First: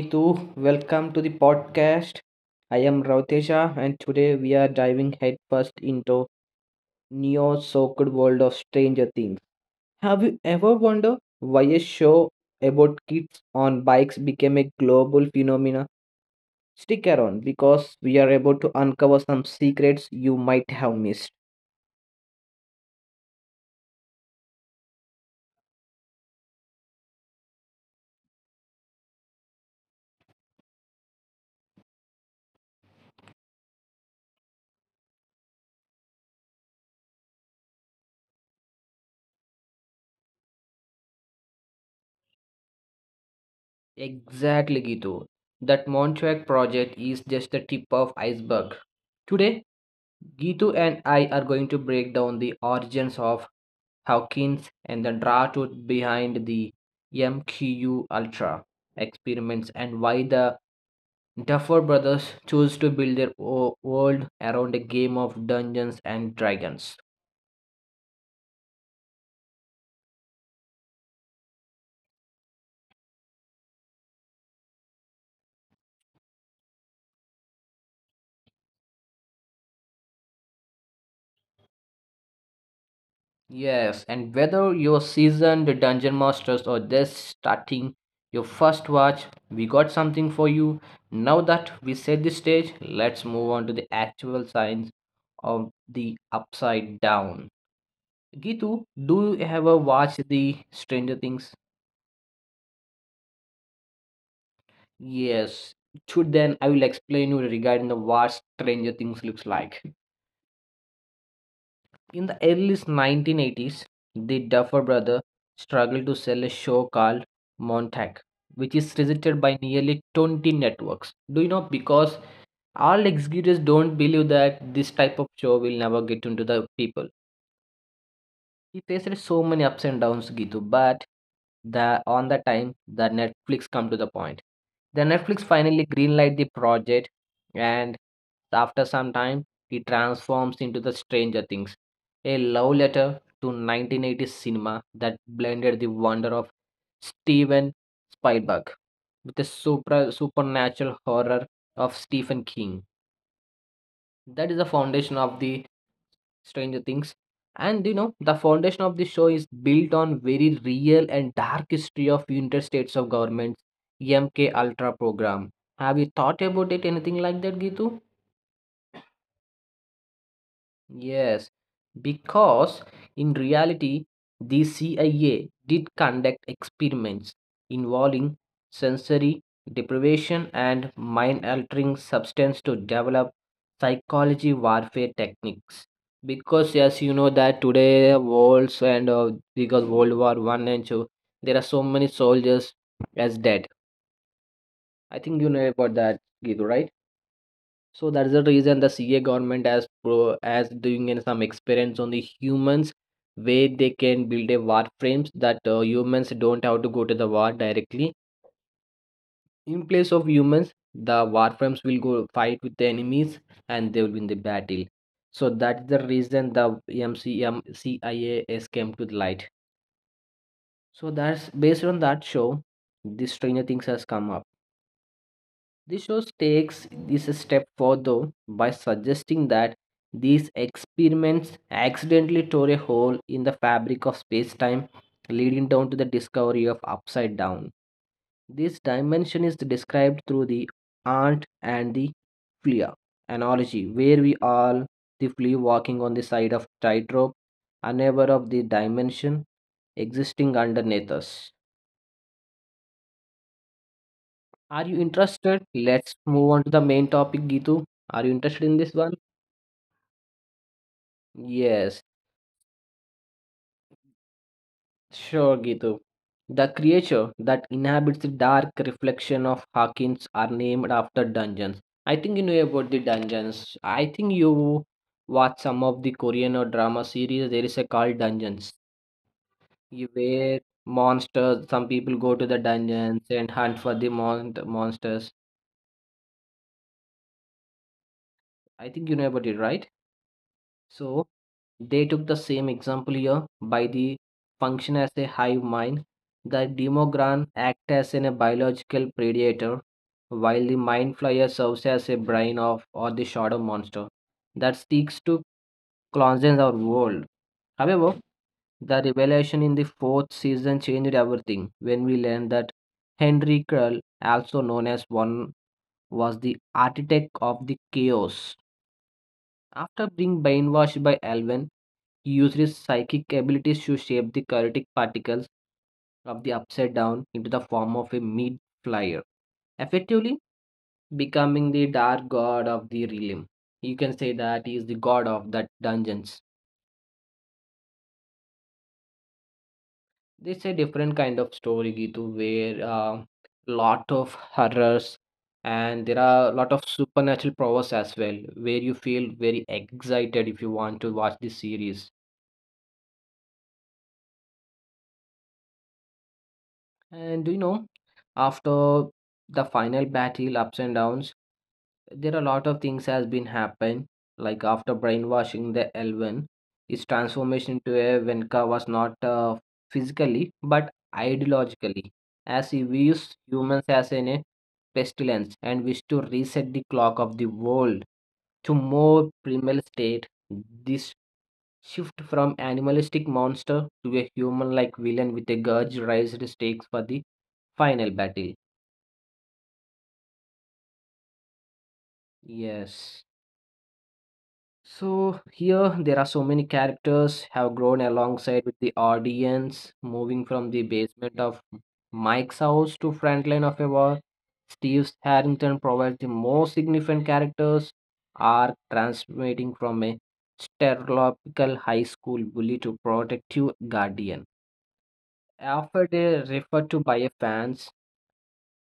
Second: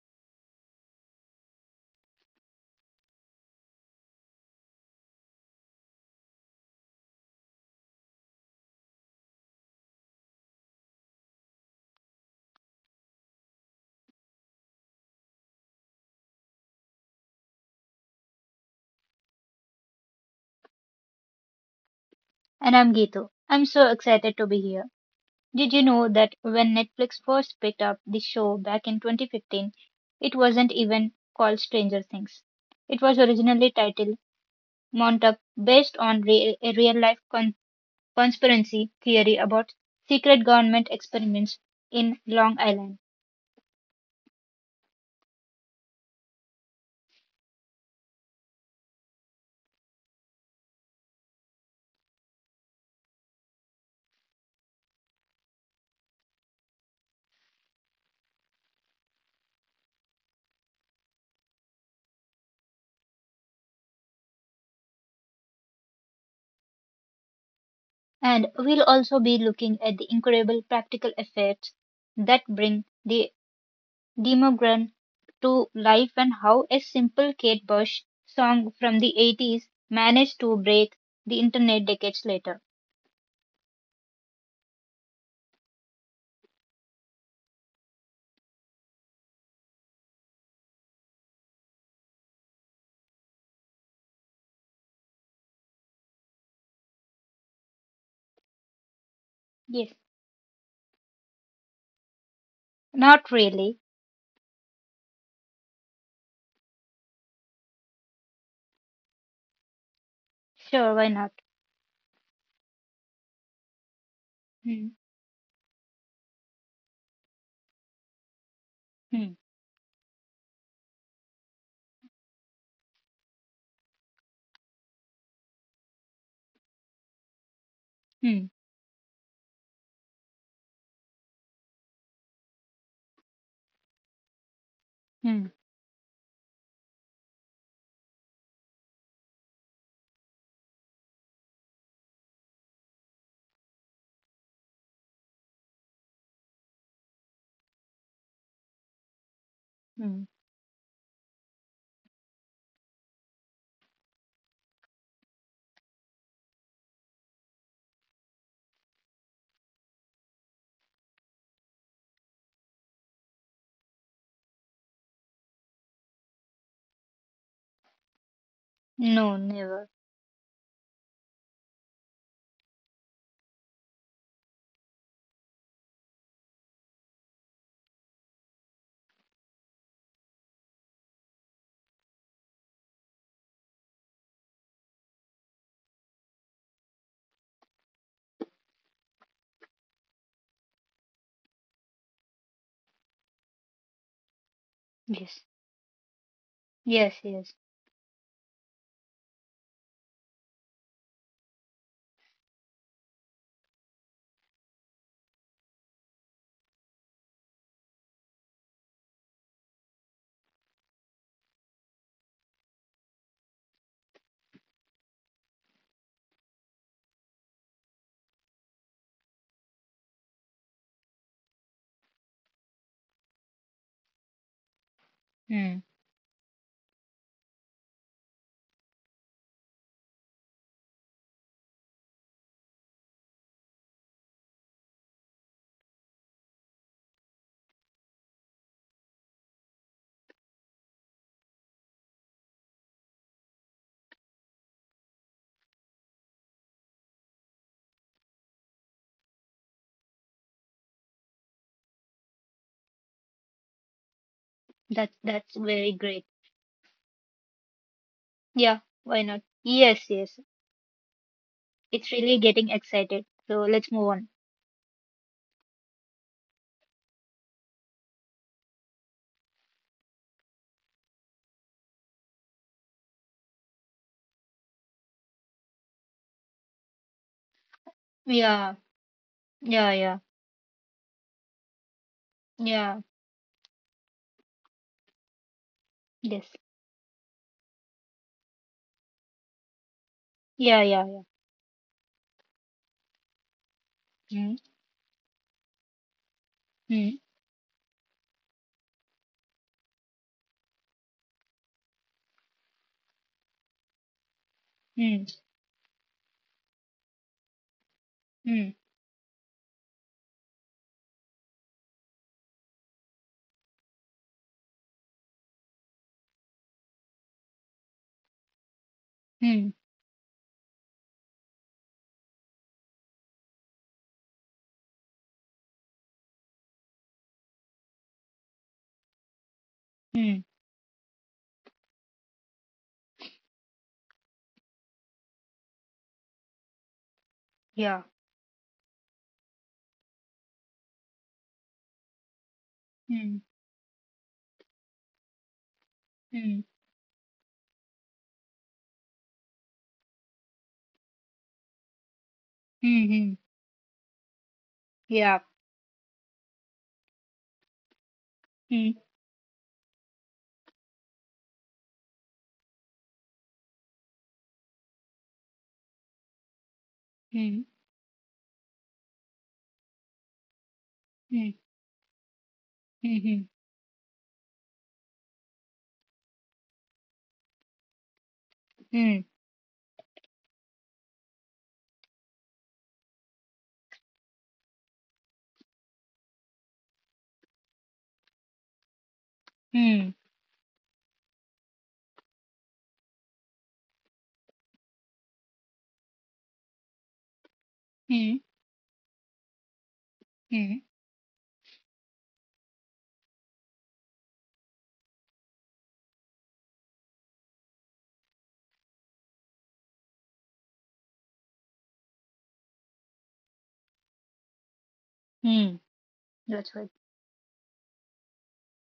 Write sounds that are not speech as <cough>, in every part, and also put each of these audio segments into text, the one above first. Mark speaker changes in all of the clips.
Speaker 1: Gitu, welcome to the podcast. I am Rautesha and today we are diving headfirst into neo-soaked world of Stranger Things. Have you ever wondered why a show about kids on bikes became a global phenomena? Stick around because we are about to uncover some secrets you might have missed.
Speaker 2: and I'm Geetu. I'm so excited to be here. Did you know that when Netflix first picked up the show back in 2015, it wasn't even called Stranger Things. It was originally titled Montauk, based on a real life conspiracy theory about secret government experiments in Long Island.
Speaker 1: Exactly, Gitu. That Montreal project is just the tip of iceberg. Today, Gitu and I are going to break down the origins of Hawkins and the draft behind the MQU Ultra experiments and why the Duffer brothers chose to build their world around a game of Dungeons and Dragons.
Speaker 2: And we'll also be looking at the incredible practical effects that bring the Demogorgon to life and how a simple Kate Bush song from the 80s managed to break the internet decades later.
Speaker 1: Yes, and whether you're seasoned dungeon masters or just starting your first watch, we got something for you. Now that we set the stage, let's move on to the actual science of the upside down. Gitu, do you ever
Speaker 2: Yes.
Speaker 1: watch the Stranger Things?
Speaker 2: Not really.
Speaker 1: Yes. Should then I will explain you regarding the what Stranger Things looks like.
Speaker 2: Sure, why not?
Speaker 1: In the early 1980s, the Duffer
Speaker 2: Hmm.
Speaker 1: brother struggled to sell a show called Montauk, which is
Speaker 2: Hmm.
Speaker 1: rejected by nearly 20 networks. Do you know? Because all executives don't believe that this type of show will never get into the people.
Speaker 2: Hmm.
Speaker 1: He faced so many ups and downs, Gitu, but the on the time the Netflix come to the point. The Netflix
Speaker 2: Hmm.
Speaker 1: finally greenlight the project and after some time he transforms into the Stranger Things, a love letter to 1980s cinema that blended the wonder of Steven Spielberg with the supra
Speaker 2: Hmm.
Speaker 1: supernatural horror of Stephen King. That is the foundation of the Stranger Things. And you know, the foundation of the show is built on very real and dark history of United States of Governments, MK Ultra program. Have you thought about it anything like that, Gitu?
Speaker 2: No, never.
Speaker 1: Yes, because in reality, the CIA did conduct experiments involving sensory deprivation and mind altering substance to develop psychology warfare techniques. Because yes, you know that today worlds and because World War One and two, there are so many soldiers as dead. I think
Speaker 2: Yes.
Speaker 1: you know about that, Gitu, right?
Speaker 2: Yes, yes.
Speaker 1: So that's the reason the CA government has pro as doing in some experiments on the humans where they can build a war frames that humans don't have to go to the war directly. In place of humans, the war frames will go fight with the enemies and they will win the battle. So that's the reason the MCM CIAS came to the light. So that's based on that show, this Stranger Things has come out.
Speaker 2: Hmm.
Speaker 1: The show takes this step further by suggesting that these experiments accidentally tore a hole in the fabric of space-time, leading down to the discovery of upside down. This dimension is described through the ant and the flea analogy, where we all the flea walking on the side of tightrope, unaware of the dimension existing underneath us. Are you
Speaker 2: That that's
Speaker 1: interested?
Speaker 2: very
Speaker 1: Let's
Speaker 2: great.
Speaker 1: move on to the main topic, Gitu. Are you interested in
Speaker 2: Yeah,
Speaker 1: this one?
Speaker 2: why not? Yes, yes.
Speaker 1: Yes,
Speaker 2: It's really getting excited. So let's move on.
Speaker 1: sure, Gitu. The creature that inhabits the dark reflection of Hawkins are named after dungeons. I think you know about the dungeons. I think you watch some of the Korean or drama series. There is a called Dungeons,
Speaker 2: Yeah. Yeah,
Speaker 1: You
Speaker 2: yeah.
Speaker 1: where monsters. Some people go to the
Speaker 2: Yeah.
Speaker 1: dungeons and hunt for the monsters.
Speaker 2: Yes.
Speaker 1: I think you know about it, right?
Speaker 2: Yeah, yeah,
Speaker 1: So they took the same example here by the
Speaker 2: yeah. Hmm.
Speaker 1: function as a hive mind. The
Speaker 2: Hmm.
Speaker 1: demogran acts as in a biological predator, while the mind flyer serves as a brain of or the shadow monster that seeks
Speaker 2: Hmm.
Speaker 1: to cleanse our world. However,
Speaker 2: Hmm.
Speaker 1: the revelation in the fourth season changed everything when we learned that Henry Krull, also known as one, was the architect of the chaos
Speaker 2: Hmm.
Speaker 1: after being brainwashed by Alvin, he used his psychic abilities to shape the chaotic particles of the upside down into the form of a meat flyer, effectively
Speaker 2: Mm,
Speaker 1: becoming the dark god of the realm. You can say that he is the god of that dungeons.
Speaker 2: yeah.
Speaker 1: This is a different kind of story, Gitu, where a
Speaker 2: Mm,
Speaker 1: lot of horrors and there are a
Speaker 2: mm,
Speaker 1: lot of supernatural powers as well, where you feel very excited if you want to watch this series.
Speaker 2: mm, mm, yeah.
Speaker 1: And do you know,
Speaker 2: Mm,
Speaker 1: after the final battle, ups and downs, there are a lot of things has been happened. Like after brainwashing the Elven, his
Speaker 2: mm,
Speaker 1: transformation to a Venka was not physically but
Speaker 2: mm,
Speaker 1: ideologically, as he views
Speaker 2: mm,
Speaker 1: humans as in a pestilence and wished to reset the clock of the world to more
Speaker 2: mm,
Speaker 1: primal state. This shift from animalistic monster to a human-like villain with a grudge raised stakes for the final battle.
Speaker 2: mm,
Speaker 1: Yes. So here there are so many characters have grown
Speaker 2: mm, mm,
Speaker 1: alongside with the audience, moving from the
Speaker 2: mm,
Speaker 1: basement of Mike's house to front line of a war. Steve Harrington provides the most significant characters are transmitting from a stereotypical high school bully to protective guardian.
Speaker 2: mm.
Speaker 1: After they
Speaker 2: That's
Speaker 1: referred
Speaker 2: right.
Speaker 1: to by a fans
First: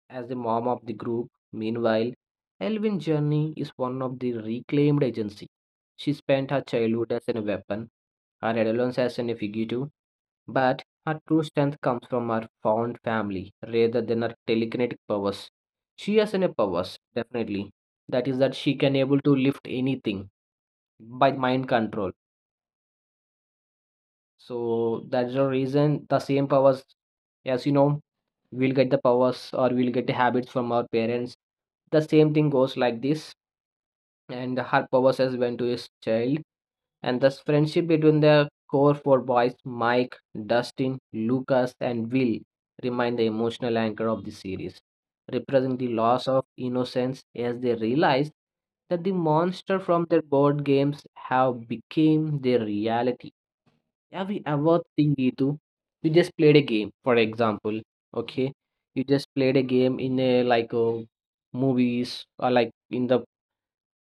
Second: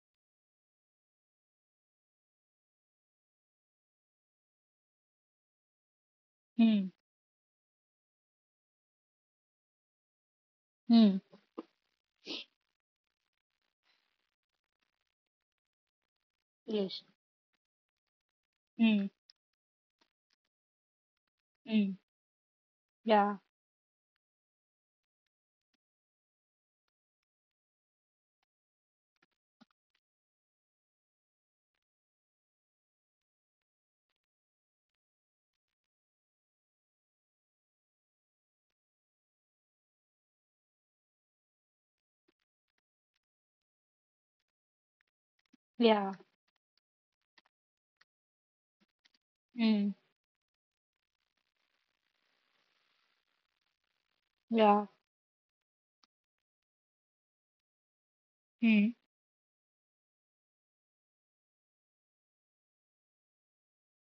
Speaker 1: as the mom of the group. Meanwhile, Elvin Journey is one of the reclaimed agency. She spent her
Speaker 2: Mm,
Speaker 1: childhood as a weapon, her adolescence as a fugitive, but her
Speaker 2: mm,
Speaker 1: true strength comes from her found family rather than her telekinetic powers. She has any powers,
Speaker 2: yes.
Speaker 1: definitely. That is that she can
Speaker 2: Mm,
Speaker 1: able to lift anything by mind
Speaker 2: mm,
Speaker 1: control.
Speaker 2: yeah,
Speaker 1: So that's the reason the same powers, as you know, we'll get the powers or we'll get the habits from our parents. The same thing goes like this, and her powers as went to his child. And thus, friendship between the core four boys, Mike, Dustin, Lucas, and Will, remain the emotional anchor of the series, representing the
Speaker 2: yeah,
Speaker 1: loss of innocence as they realize that the monster
Speaker 2: mm,
Speaker 1: from their board games have become their reality. Have you ever
Speaker 2: yeah,
Speaker 1: think, Gitu? You just played a game, for example, okay?
Speaker 2: mm,
Speaker 1: You just played a game in a like movies or like in the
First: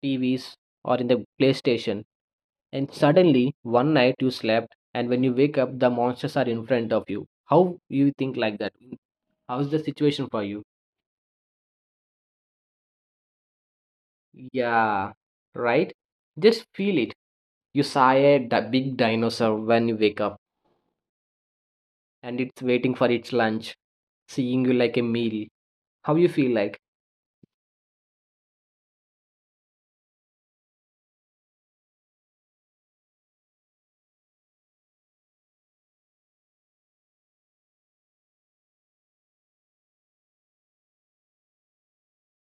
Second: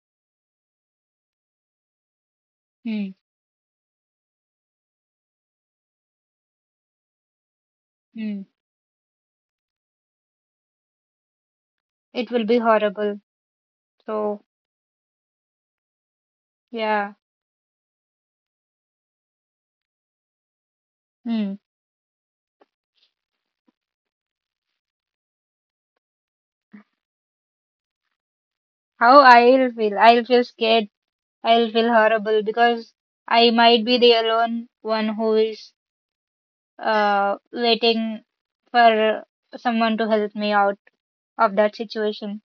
Speaker 1: TVs or in the PlayStation, and
Speaker 2: mm,
Speaker 1: suddenly one night you slept, and when you wake up, the monsters are in front of you. How you think
Speaker 2: mm.
Speaker 1: like that? How's the situation for you?
Speaker 2: It will be horrible. So,
Speaker 1: Yeah, right? Just feel
Speaker 2: yeah.
Speaker 1: it. You saw a big dinosaur when you wake up,
Speaker 2: Mm.
Speaker 1: and it's waiting for its lunch, seeing you like a meal. How you feel like?
Speaker 2: How I'll feel? I'll feel scared. I'll feel horrible because I might be the alone one who is waiting for someone to help me out of that situation.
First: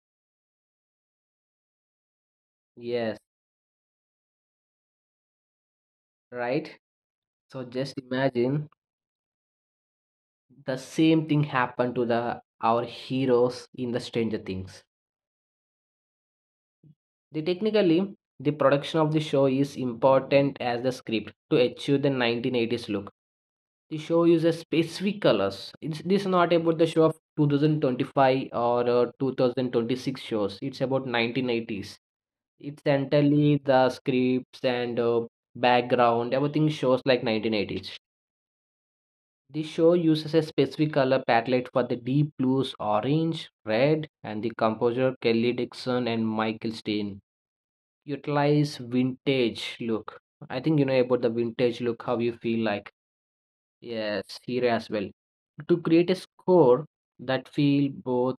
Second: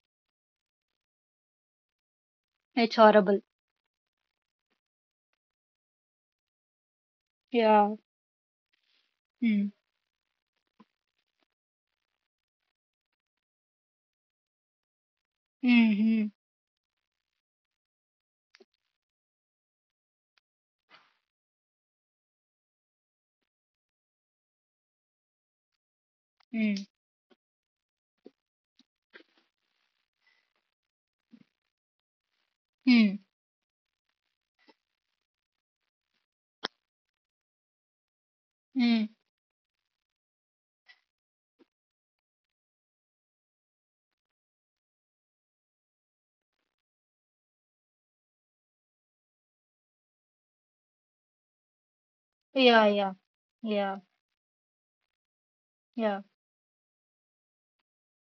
Speaker 2: It's
Speaker 1: Yes,
Speaker 2: horrible.
Speaker 1: right? So just
Speaker 2: Yeah.
Speaker 1: imagine
Speaker 2: Mm.
Speaker 1: the same thing happened to the our heroes in the Stranger Things.
Speaker 2: Mm.
Speaker 1: The technically the production of the show is important as the script to achieve the 1980s look. The show uses specific colors. It's, this is not about
Speaker 2: Mm.
Speaker 1: the show of 2025 or 2026 shows. It's about 1980s. It's
Speaker 2: Mm.
Speaker 1: entirely the scripts and background. Everything shows like 1980s.
Speaker 2: Mm.
Speaker 1: The show uses a specific color palette for the deep blues, orange, red, and the composer Kelly Dixon and Michael Stein utilize vintage look. I think you know about the vintage look, how you feel
Speaker 2: Yeah.
Speaker 1: like.
Speaker 2: Yeah. Yeah.
Speaker 1: Yes, here as well. To create a
Speaker 2: Yeah.
Speaker 1: score that feel both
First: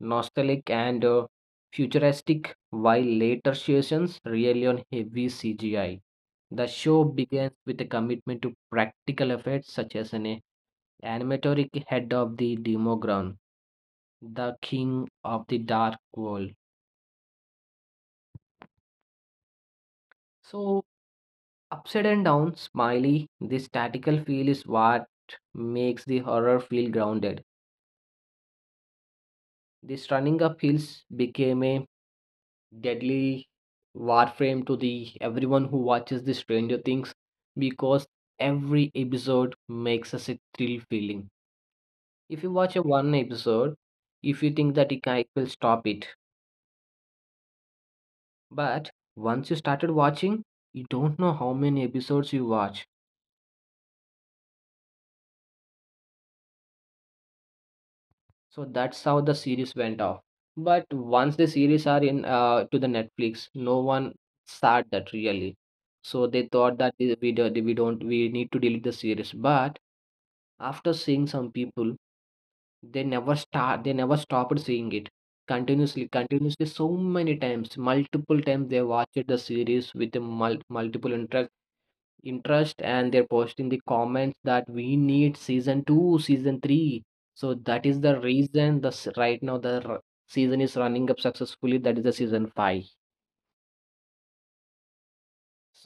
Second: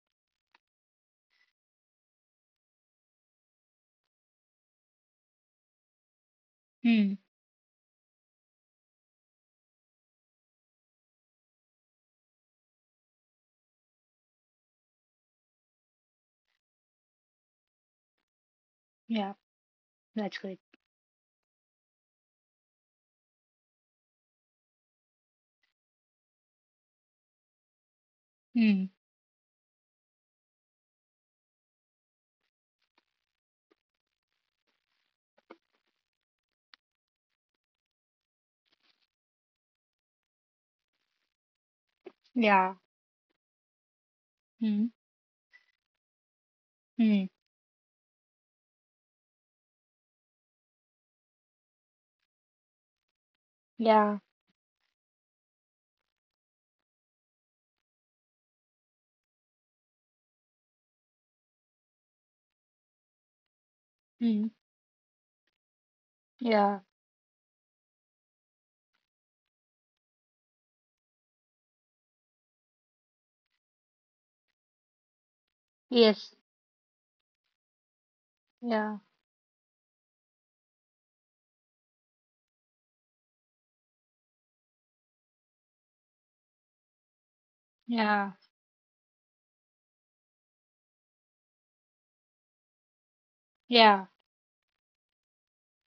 Speaker 1: nostalgic and futuristic, while later sessions rely on heavy CGI. The show
Speaker 2: Mm.
Speaker 1: begins with a commitment to practical effects such as an animatoric head of the Demogorgon, the king of the dark world.
Speaker 2: Yeah. That's great.
Speaker 1: So, upside and down, smiley, this statical feel is what makes the horror feel grounded.
Speaker 2: Mm.
Speaker 1: This running up hills became a deadly warframe to the everyone who watches the Stranger Things because every episode makes us a thrill feeling. If you
Speaker 2: Yeah.
Speaker 1: watch a one episode, if you think
Speaker 2: Mm.
Speaker 1: that it it will stop it,
Speaker 2: Mm.
Speaker 1: but once you started watching, you don't know how many episodes you watch.
Speaker 2: Yeah.
Speaker 1: So that's how the series went off. But once the series are in to the Netflix, no one
Speaker 2: Mm.
Speaker 1: said that really. So they thought
Speaker 2: Yeah.
Speaker 1: that we don't we don't- we need to delete the series. But after seeing some people, they never stopped seeing it continuously
Speaker 2: Yes.
Speaker 1: continuously so many times, multiple times they
Speaker 2: Yeah.
Speaker 1: watched the series with the multiple interest and they're posting the comments that we need season 2, season 3. So that is the
Speaker 2: Yeah.
Speaker 1: reason the right now the season is running up successfully, that is the season 5.
Speaker 2: Yeah.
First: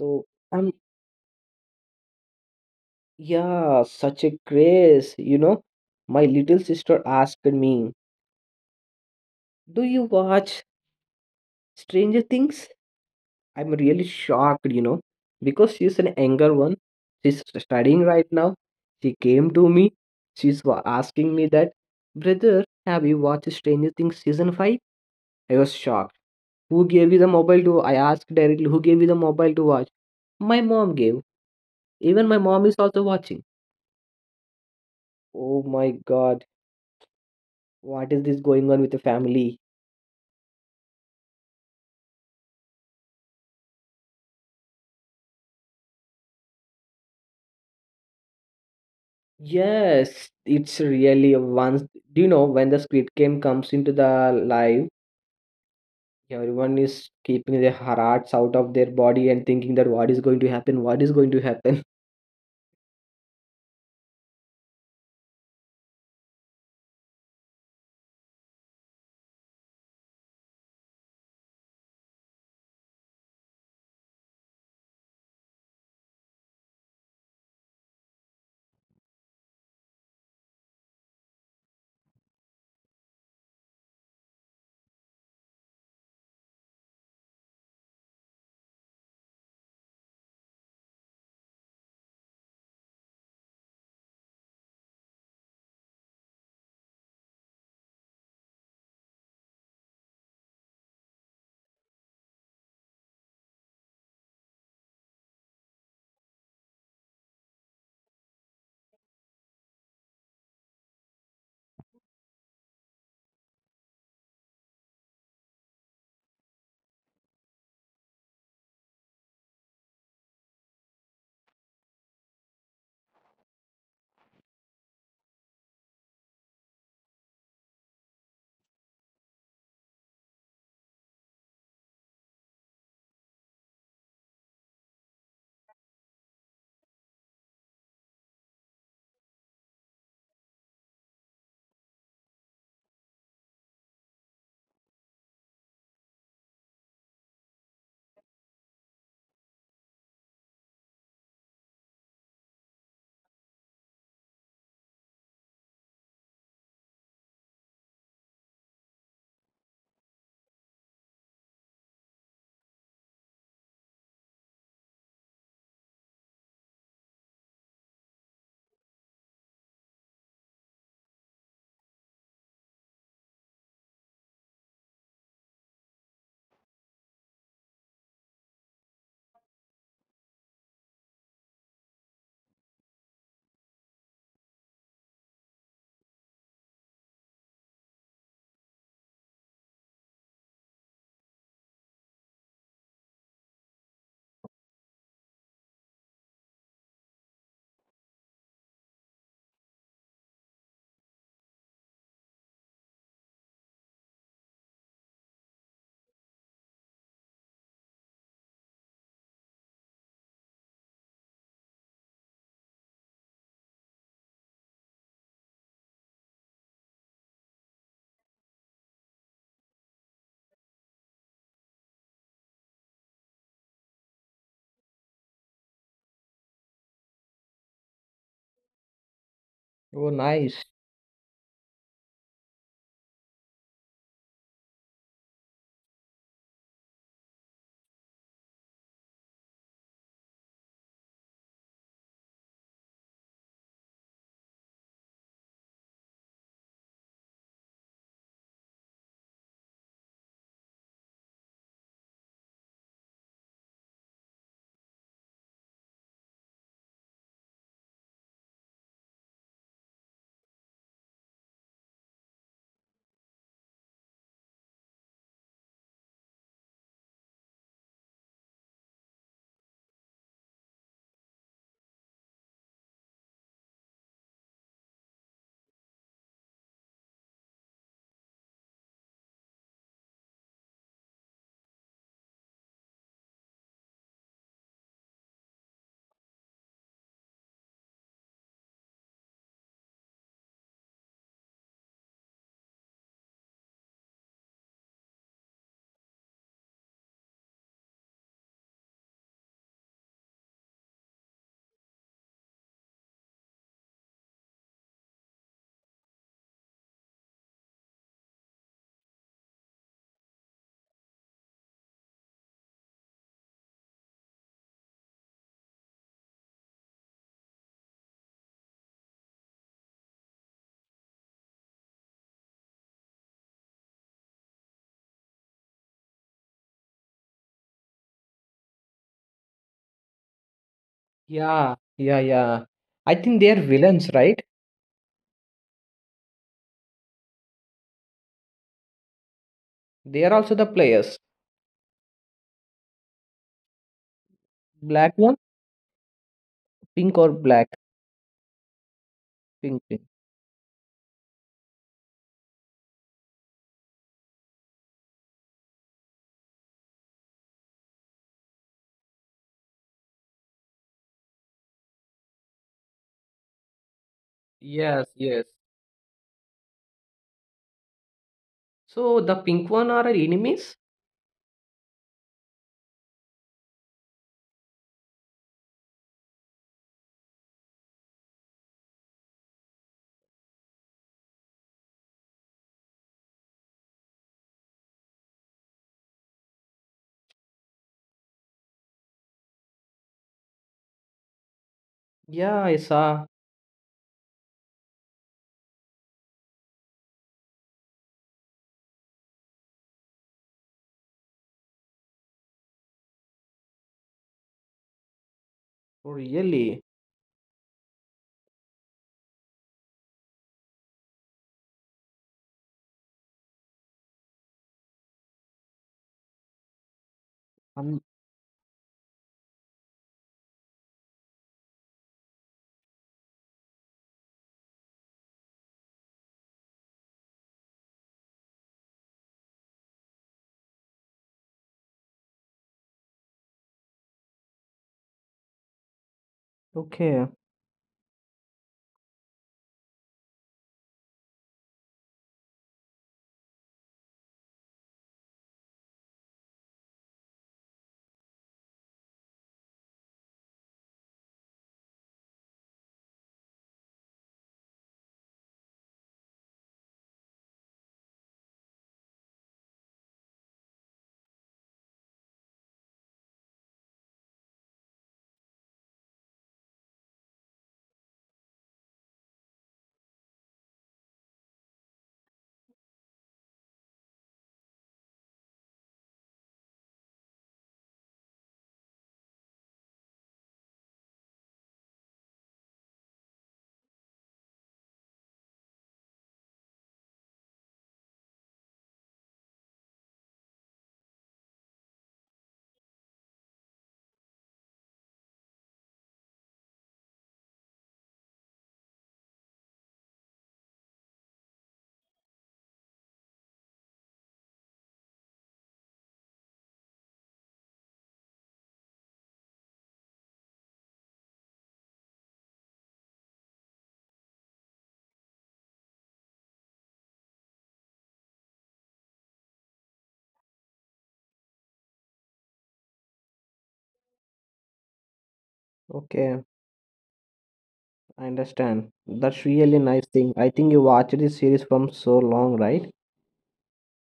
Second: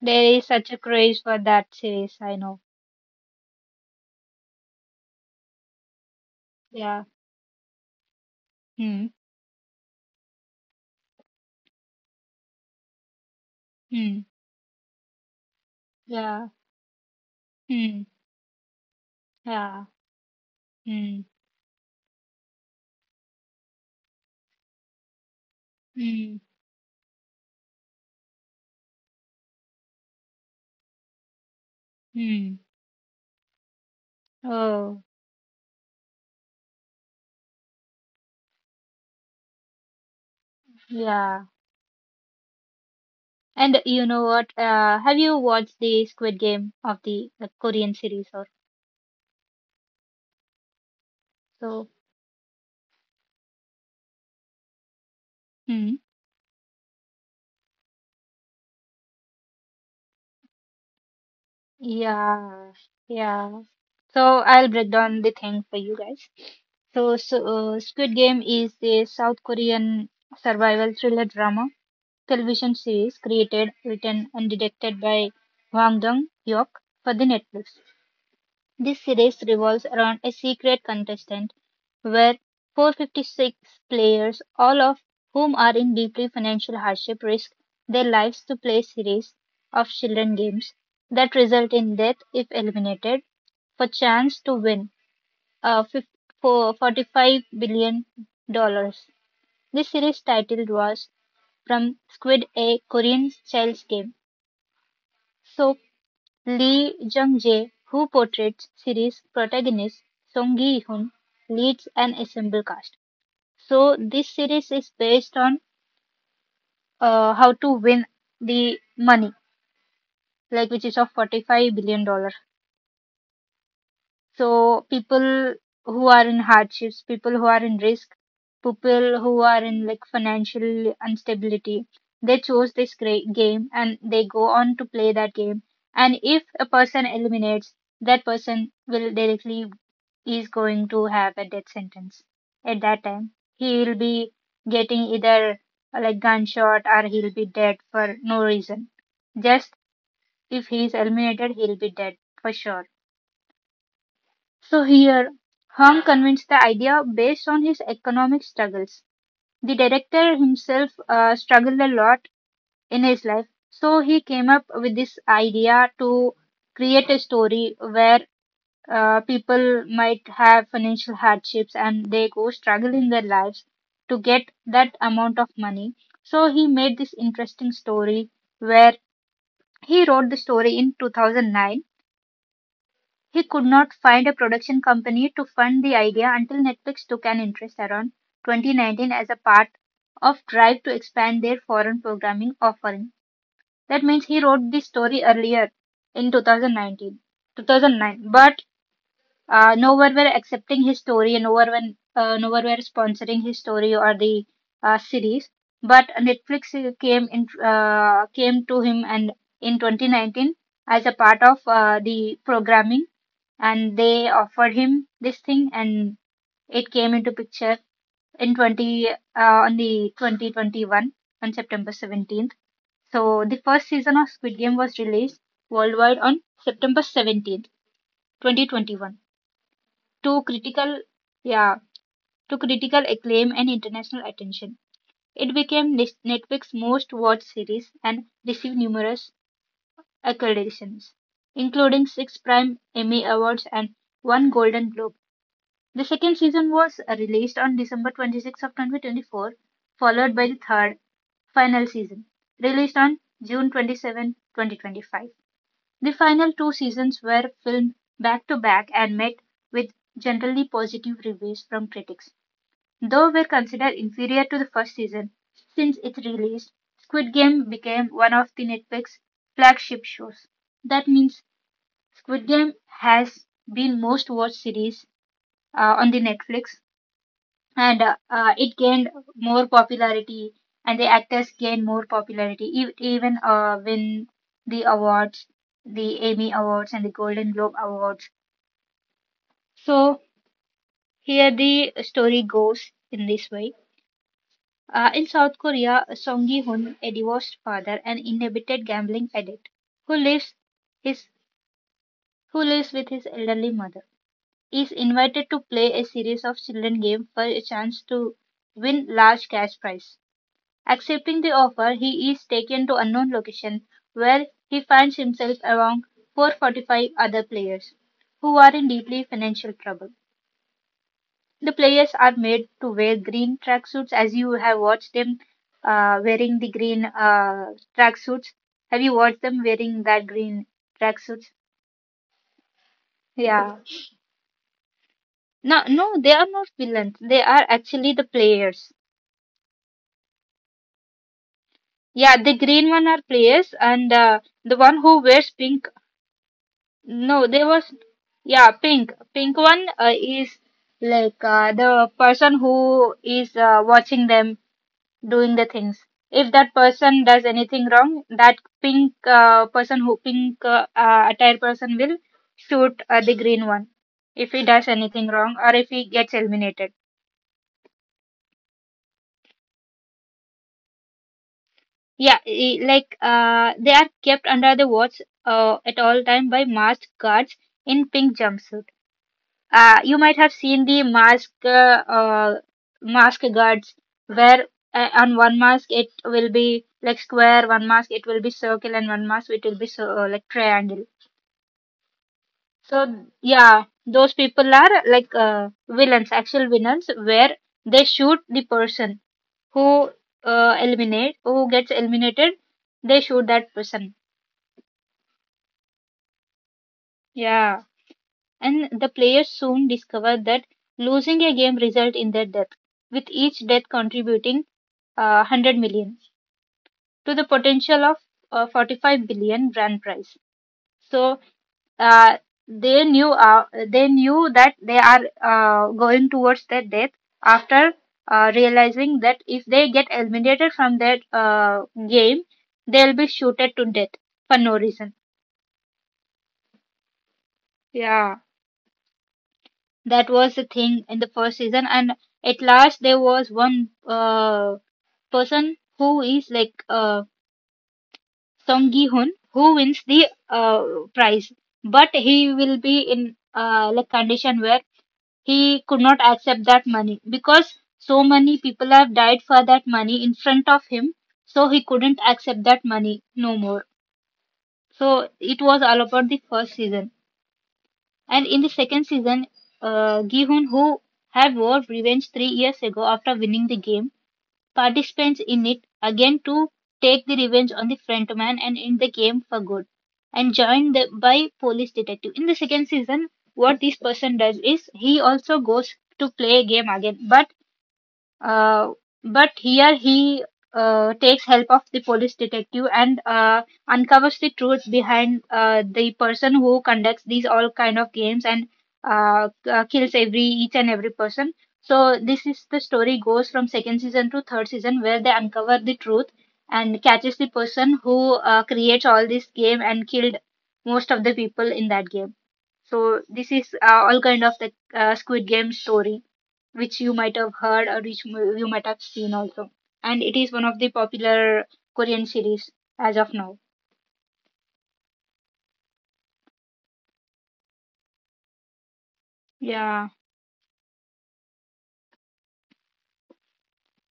Speaker 2: There is
Speaker 1: um,
Speaker 2: such a craze for that series. I know.
Speaker 1: yeah, such a craze. You know, my little sister
Speaker 2: Yeah.
Speaker 1: asked me,
Speaker 2: Mm.
Speaker 1: do you watch Stranger Things? I'm really
Speaker 2: Mm.
Speaker 1: shocked, you know, because she's an
Speaker 2: Yeah.
Speaker 1: younger one. She's studying
Speaker 2: Mm.
Speaker 1: right now. She came to
Speaker 2: Yeah.
Speaker 1: me. She's
Speaker 2: Mm.
Speaker 1: asking me that, brother, have you watched Stranger Things season 5? I was shocked.
Speaker 2: Mm.
Speaker 1: Who gave you the mobile to? I asked directly, who gave you the mobile to watch? My mom gave. Even my
Speaker 2: Hmm.
Speaker 1: mom is also watching.
Speaker 2: Oh,
Speaker 1: Oh my god, what is this going on with the family?
Speaker 2: yeah. And you know what? Have you watched the Squid Game of the Korean series or
Speaker 1: Yes, it's really a once.
Speaker 2: so?
Speaker 1: Do you know when the Squid Game comes into the live?
Speaker 2: Hmm.
Speaker 1: Yeah, everyone is keeping their hearts out of their body and thinking that what is going to happen, what is going to happen. <laughs>
Speaker 2: Yeah, yeah. So I'll break down the thing for you guys. So, Squid Game is a South Korean survival thriller drama television series created, written, and directed by Hwang Dong-hyuk for the Netflix. This series revolves around a secret contestant where 456 players, all of whom are in deeply financial hardship, risk their lives to play a series of children games that result in death if eliminated, for chance to win uh, $45 billion. Dollars. This series titled was from Squid, a Korean child's game. So Lee Jung-jae, who portrays series protagonist Song Gi-hun, leads an ensemble cast. So this series is based on how to win the money, like which is of 45 billion dollar. So people who are in hardships, people who are in risk, people who are in like financial instability, they chose this game and they go on to play that game. And if a person eliminates, that person will directly is going to have a death sentence at that time. He will be getting either like gunshot or he'll be dead for no reason. Just if he is eliminated, he'll be dead for sure. So here, Hong convinced the idea based on his economic struggles. The director himself struggled a lot in his life, so he came up with this idea to create a story where people might have financial hardships and they go struggle in their lives to get that amount of money. So he made this interesting story where he wrote the story in 2009. He could not find a production company to fund the idea until Netflix took an interest around 2019 as a part of drive to expand their foreign programming offering. That means he wrote the story earlier in 2009, but nowhere were accepting his story, nowhere were sponsoring his story or the series. But Netflix came to him and in 2019 as a part of the programming, and they offered him this thing, and it came into picture in 20 uh, on the 2021 on September 17th. So the first season of Squid Game was released worldwide on September 17th, 2021,
Speaker 1: Oh,
Speaker 2: to
Speaker 1: nice.
Speaker 2: critical yeah to critical acclaim and international attention. It became Netflix's most watched series and received numerous acclamations, including six prime Emmy Awards and one Golden Globe. The second season was released on December 26th of 2024, followed by the third, final season, released on June 27, 2025. The final two seasons were filmed back to back and met with generally positive reviews from critics, though were considered inferior to the first season. Since its release, Squid Game became one of the Netflix flagship shows. That means Squid Game has been most watched series on the Netflix, and it gained more popularity, and the actors gained more popularity even win the awards, the Emmy Awards and the Golden Globe Awards. So here the story goes in this way. In South Korea, Song Gi-hun, a divorced father, an inhibited gambling addict who his lives with his elderly mother, is invited to play a series of children games for a chance to win large cash prize. Accepting the offer, he is taken to unknown location, where he finds himself among 445 other players who are in deeply financial trouble. The players are made to wear green tracksuits, as you have watched them wearing the green tracksuits. Have you watched them wearing that green tracksuits?
Speaker 1: Yeah, yeah, yeah. I think they are
Speaker 2: Yeah.
Speaker 1: villains, right?
Speaker 2: No, no, they are not villains. They are actually the players.
Speaker 1: They are also the players.
Speaker 2: Yeah, the green one are players, and the one
Speaker 1: Black
Speaker 2: who
Speaker 1: one,
Speaker 2: wears pink.
Speaker 1: pink or
Speaker 2: No, there
Speaker 1: black?
Speaker 2: was, yeah, pink. Pink
Speaker 1: Pink,
Speaker 2: one
Speaker 1: pink.
Speaker 2: is like the person who is watching them doing the things. If that person does anything wrong, that pink person who pink attire person will shoot the green one. If he does
Speaker 1: Yes,
Speaker 2: anything
Speaker 1: yes.
Speaker 2: wrong or if he gets eliminated.
Speaker 1: So the pink one are our enemies?
Speaker 2: Yeah, like they are kept under the watch at all time by masked guards in pink jumpsuits. You might have seen the mask guards where on one mask it will be like square, one mask it will be circle, and one mask it will be so, like triangle.
Speaker 1: Yeah, I
Speaker 2: So
Speaker 1: saw.
Speaker 2: yeah, those people are like villains, actual villains, where they shoot the person who eliminate who gets eliminated. They shoot that person.
Speaker 1: Oh, really?
Speaker 2: Yeah, and the players soon discover that losing a game result in their death, with each death contributing 100 million to the
Speaker 1: Um,
Speaker 2: potential of 45 billion brand price. So uh, they knew that they are going towards their death after realizing that if they get eliminated from that game, they'll be shooted to death for no reason.
Speaker 1: okay,
Speaker 2: Yeah, that was the thing in the first season. And at last there was one person who is like Song Gi-hun, who wins the prize. But he will be in like condition where he could not accept that money because so many people have died for that money in front of him. So he couldn't accept that money no more. So it was all about the first season. And in the second season, Gi-hun, who had vowed revenge 3 years ago after winning the game, participants in it again to take the revenge on the frontman and end the game for good. And by police detective. In the second season, what this person does is he also goes to play a game again, uh, but here he takes help of the police detective and uncovers the truth behind the person who conducts these all kind of games and kills every each and every person. So this is the story goes from second season to third season where they uncover the truth and catches the person who creates all this game and killed most of the people in that game. So this is all kind of the Squid Game story which you might have heard or which you might have seen also. And it is one of the popular Korean series as of now.
Speaker 1: okay, I understand. That's really nice
Speaker 2: Yeah.
Speaker 1: thing. I think you watched this series from so long, right?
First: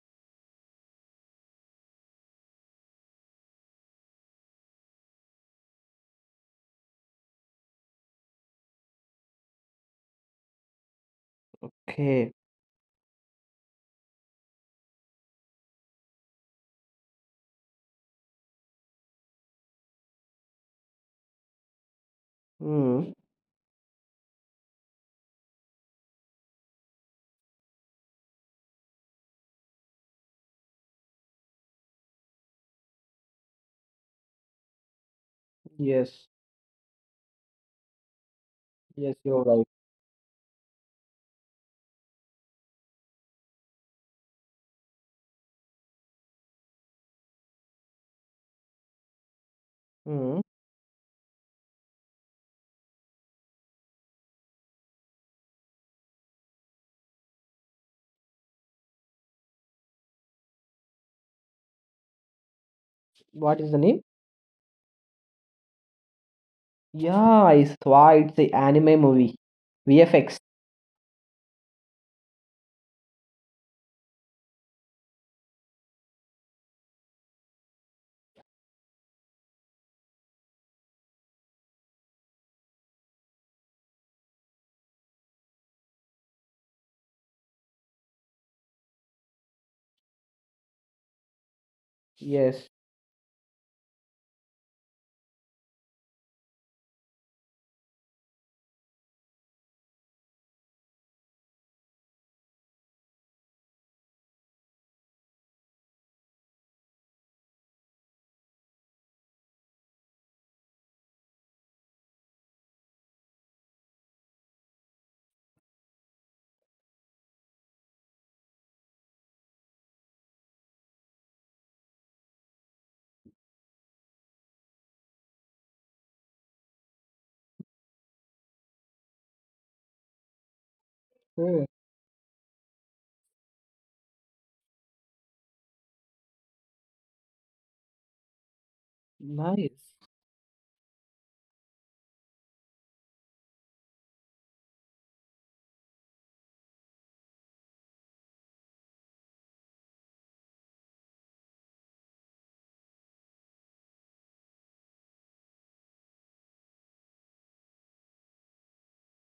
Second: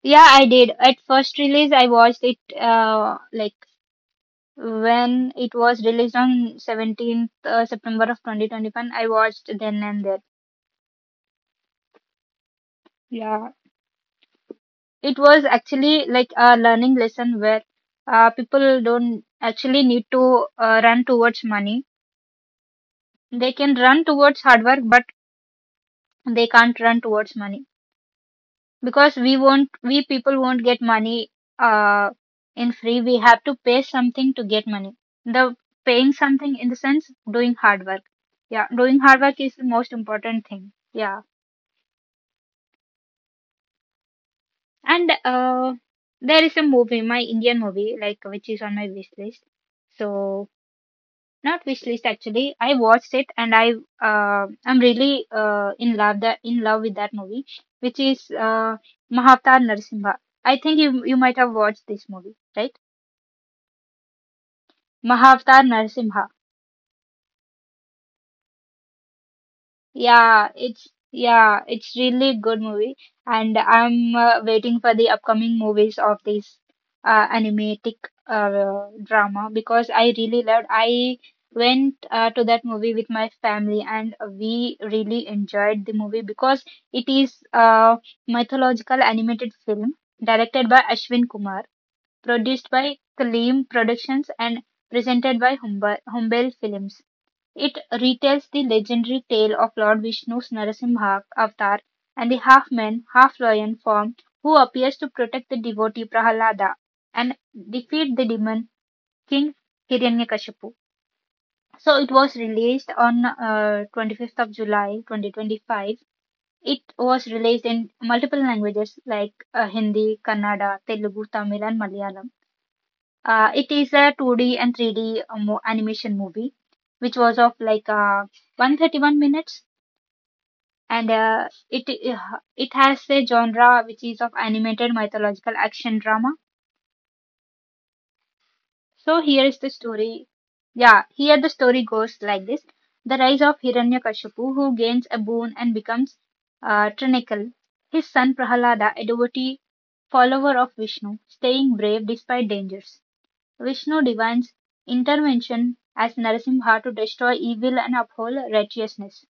Speaker 2: Yeah, I did. At first release, I watched it like when it was released on 17th September of 2021. I watched then and there.
Speaker 1: Okay.
Speaker 2: Yeah. It was actually like a learning lesson where people don't actually need to run towards money.
Speaker 1: Hmm.
Speaker 2: They can run towards hard work, but they can't run towards money because we won't we people won't get money uh in free. We have to pay something to get money. The paying
Speaker 1: Yes.
Speaker 2: something in the sense doing hard work. Yeah, doing
Speaker 1: Yes,
Speaker 2: hard work
Speaker 1: you're
Speaker 2: is the
Speaker 1: right.
Speaker 2: most important thing. Yeah, and there is a movie, my Indian movie, like which is on my wish list.
Speaker 1: Hmm.
Speaker 2: So not wish list actually, I watched it, and I'm really in love with that movie, which is Mahavatar Narasimha. I think you might have watched this movie, right?
Speaker 1: What is the name?
Speaker 2: Mahavatar Narsimha.
Speaker 1: Yeah, I saw it's an anime movie. VFX.
Speaker 2: Yeah, it's really good movie, and I'm waiting for the upcoming movies of this animatic drama because I really loved. I went to that movie with my family, and we really enjoyed the movie because it is a mythological animated film directed by Ashwin Kumar,
Speaker 1: Yes.
Speaker 2: produced by Kaleem Productions, and presented by Humber Humbel Films. It retells the legendary tale of Lord Vishnu's Narasimha avatar and the half man, half lion form who appears to protect the devotee Prahalada and defeat the demon king Hiranyakashipu. So it was released on 25th of July 2025. It was released in multiple languages like Hindi, Kannada, Telugu, Tamil, and Malayalam. It is a 2D and animation movie, which was of like 131 minutes and uh,
Speaker 1: Hmm.
Speaker 2: it it has a genre which is of animated mythological action drama. So here is the
Speaker 1: Nice.
Speaker 2: story. Yeah, here the story goes like this: the rise of Hiranyakashipu, who gains a boon and becomes Trinakul. His son Prahalada, a devotee follower of Vishnu, staying brave despite dangers. Vishnu divines intervention as Narasimha to destroy evil and uphold righteousness.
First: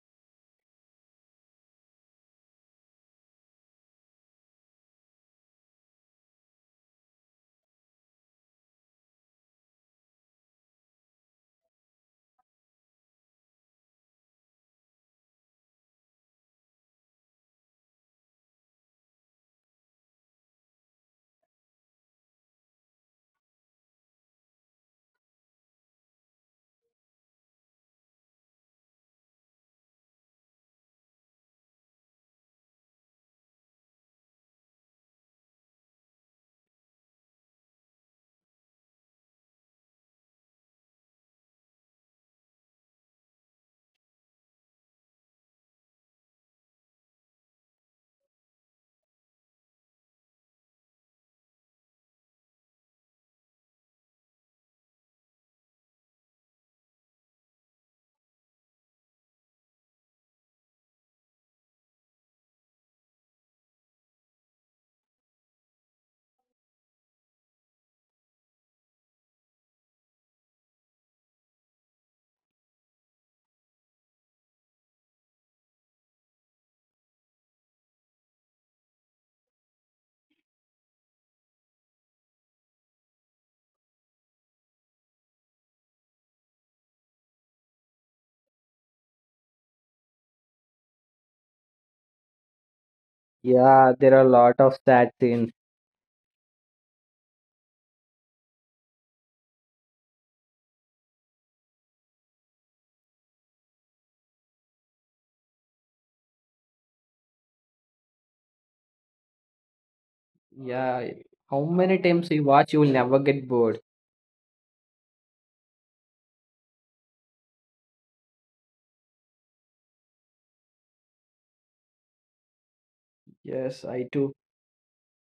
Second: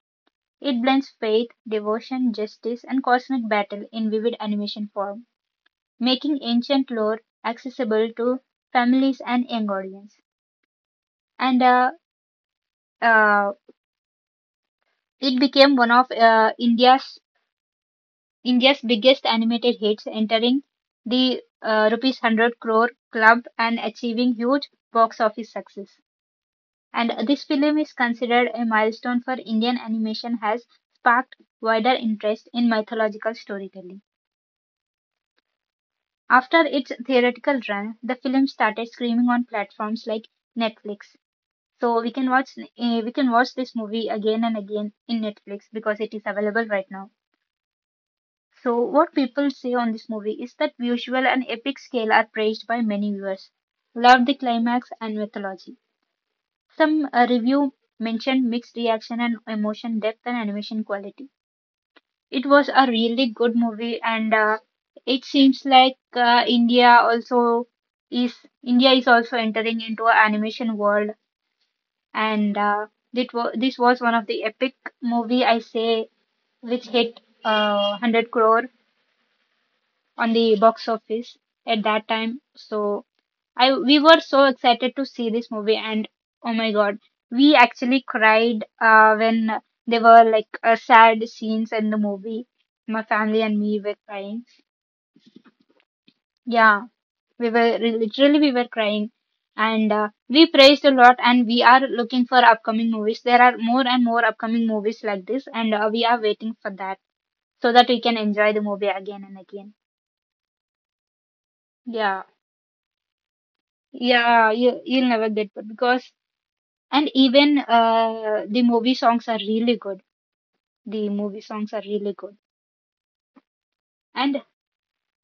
Speaker 2: It blends faith, devotion, justice, and cosmic battle in vivid animation form, making ancient lore accessible to families and young audience. And uh, uh, it became one of India's biggest animated hits, entering the rupees 100 crore club and achieving huge box office success. And this film is considered a milestone for Indian animation, has sparked wider interest in mythological storytelling. After its theoretical run, the film started streaming on platforms like Netflix. So we can watch this movie again and again in Netflix because it is available right now. So what people say on this movie is that visual and epic scale are praised by many viewers. Love the climax and mythology. Some review mentioned mixed reaction and emotion depth and animation quality. It was a really good movie, and it seems like India also is India is also entering into an animation world, and uh, this was one of the epic movie I say which hit 100 crore on the box office at that time. So I we were so excited to see this movie, and oh my God, we actually cried when there were like sad scenes in the movie. My family and me
Speaker 1: Yeah,
Speaker 2: were
Speaker 1: there are a
Speaker 2: crying.
Speaker 1: lot of sad scenes.
Speaker 2: Yeah, we were literally we were crying, and we praised a lot. And we are looking for upcoming movies. There are more and more upcoming movies like this, and we are waiting for that so that we can enjoy the movie again and again.
Speaker 1: Yeah. How many
Speaker 2: Yeah,
Speaker 1: times you watch, you will never get bored.
Speaker 2: yeah, you'll never get bored because and even the movie songs are really good the movie songs are really good.
Speaker 1: Yes, I too.
Speaker 2: And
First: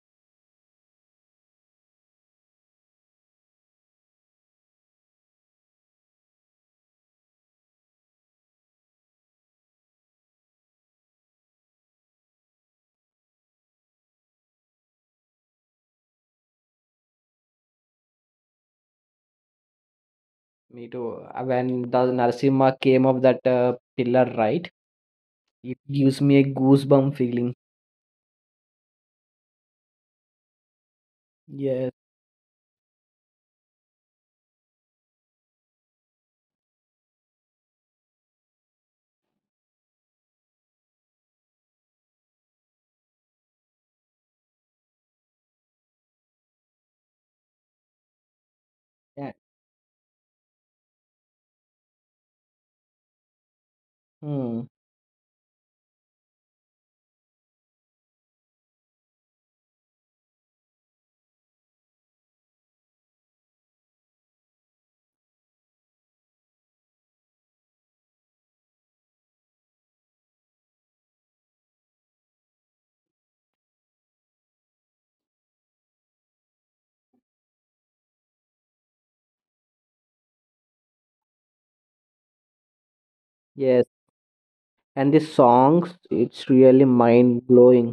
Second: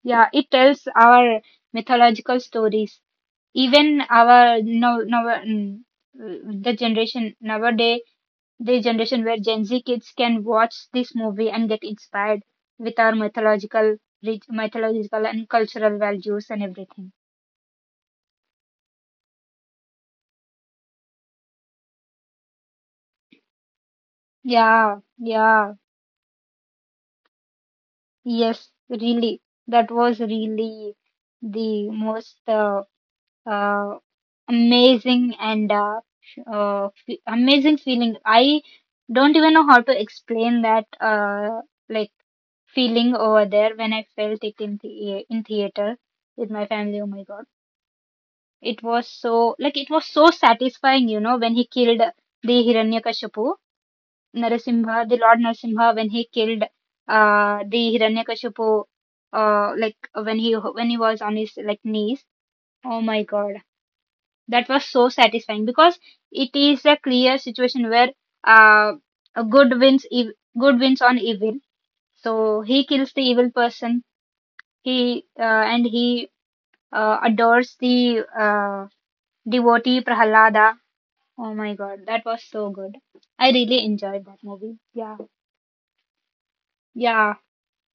Speaker 2: yeah, it tells our mythological stories, even our the generation nowadays, the generation where gen Z kids can watch this movie and get inspired with our mythological rich mythological and cultural values and everything.
Speaker 1: Me too. When the Narsimha came up that pillar, right?
Speaker 2: Yeah, yeah.
Speaker 1: It gives me a goosebump feeling.
Speaker 2: Yes, really, that was really the
Speaker 1: Yes.
Speaker 2: most uh, amazing and amazing feeling. I don't even know how to explain that like feeling over there when I felt it in the in theater with my family. Oh my God, it was
Speaker 1: Yeah.
Speaker 2: so like it was so satisfying, you know, when he killed the Hiranyakashipu,
Speaker 1: Hmm.
Speaker 2: Narasimha, the Lord Narasimha, when he killed the Hiranyakashipu. Like when he was on his like knees. Oh my God, that was so satisfying because it is a clear situation where uh, a good wins ev- good wins on evil, so he kills the evil person. He uh, and he uh, adores the uh, devotee Prahalada. Oh my God, that was so good. I really
Speaker 1: Yes.
Speaker 2: enjoyed that movie.
Speaker 1: And
Speaker 2: Yeah,
Speaker 1: the songs, it's really
Speaker 2: yeah,
Speaker 1: mind blowing.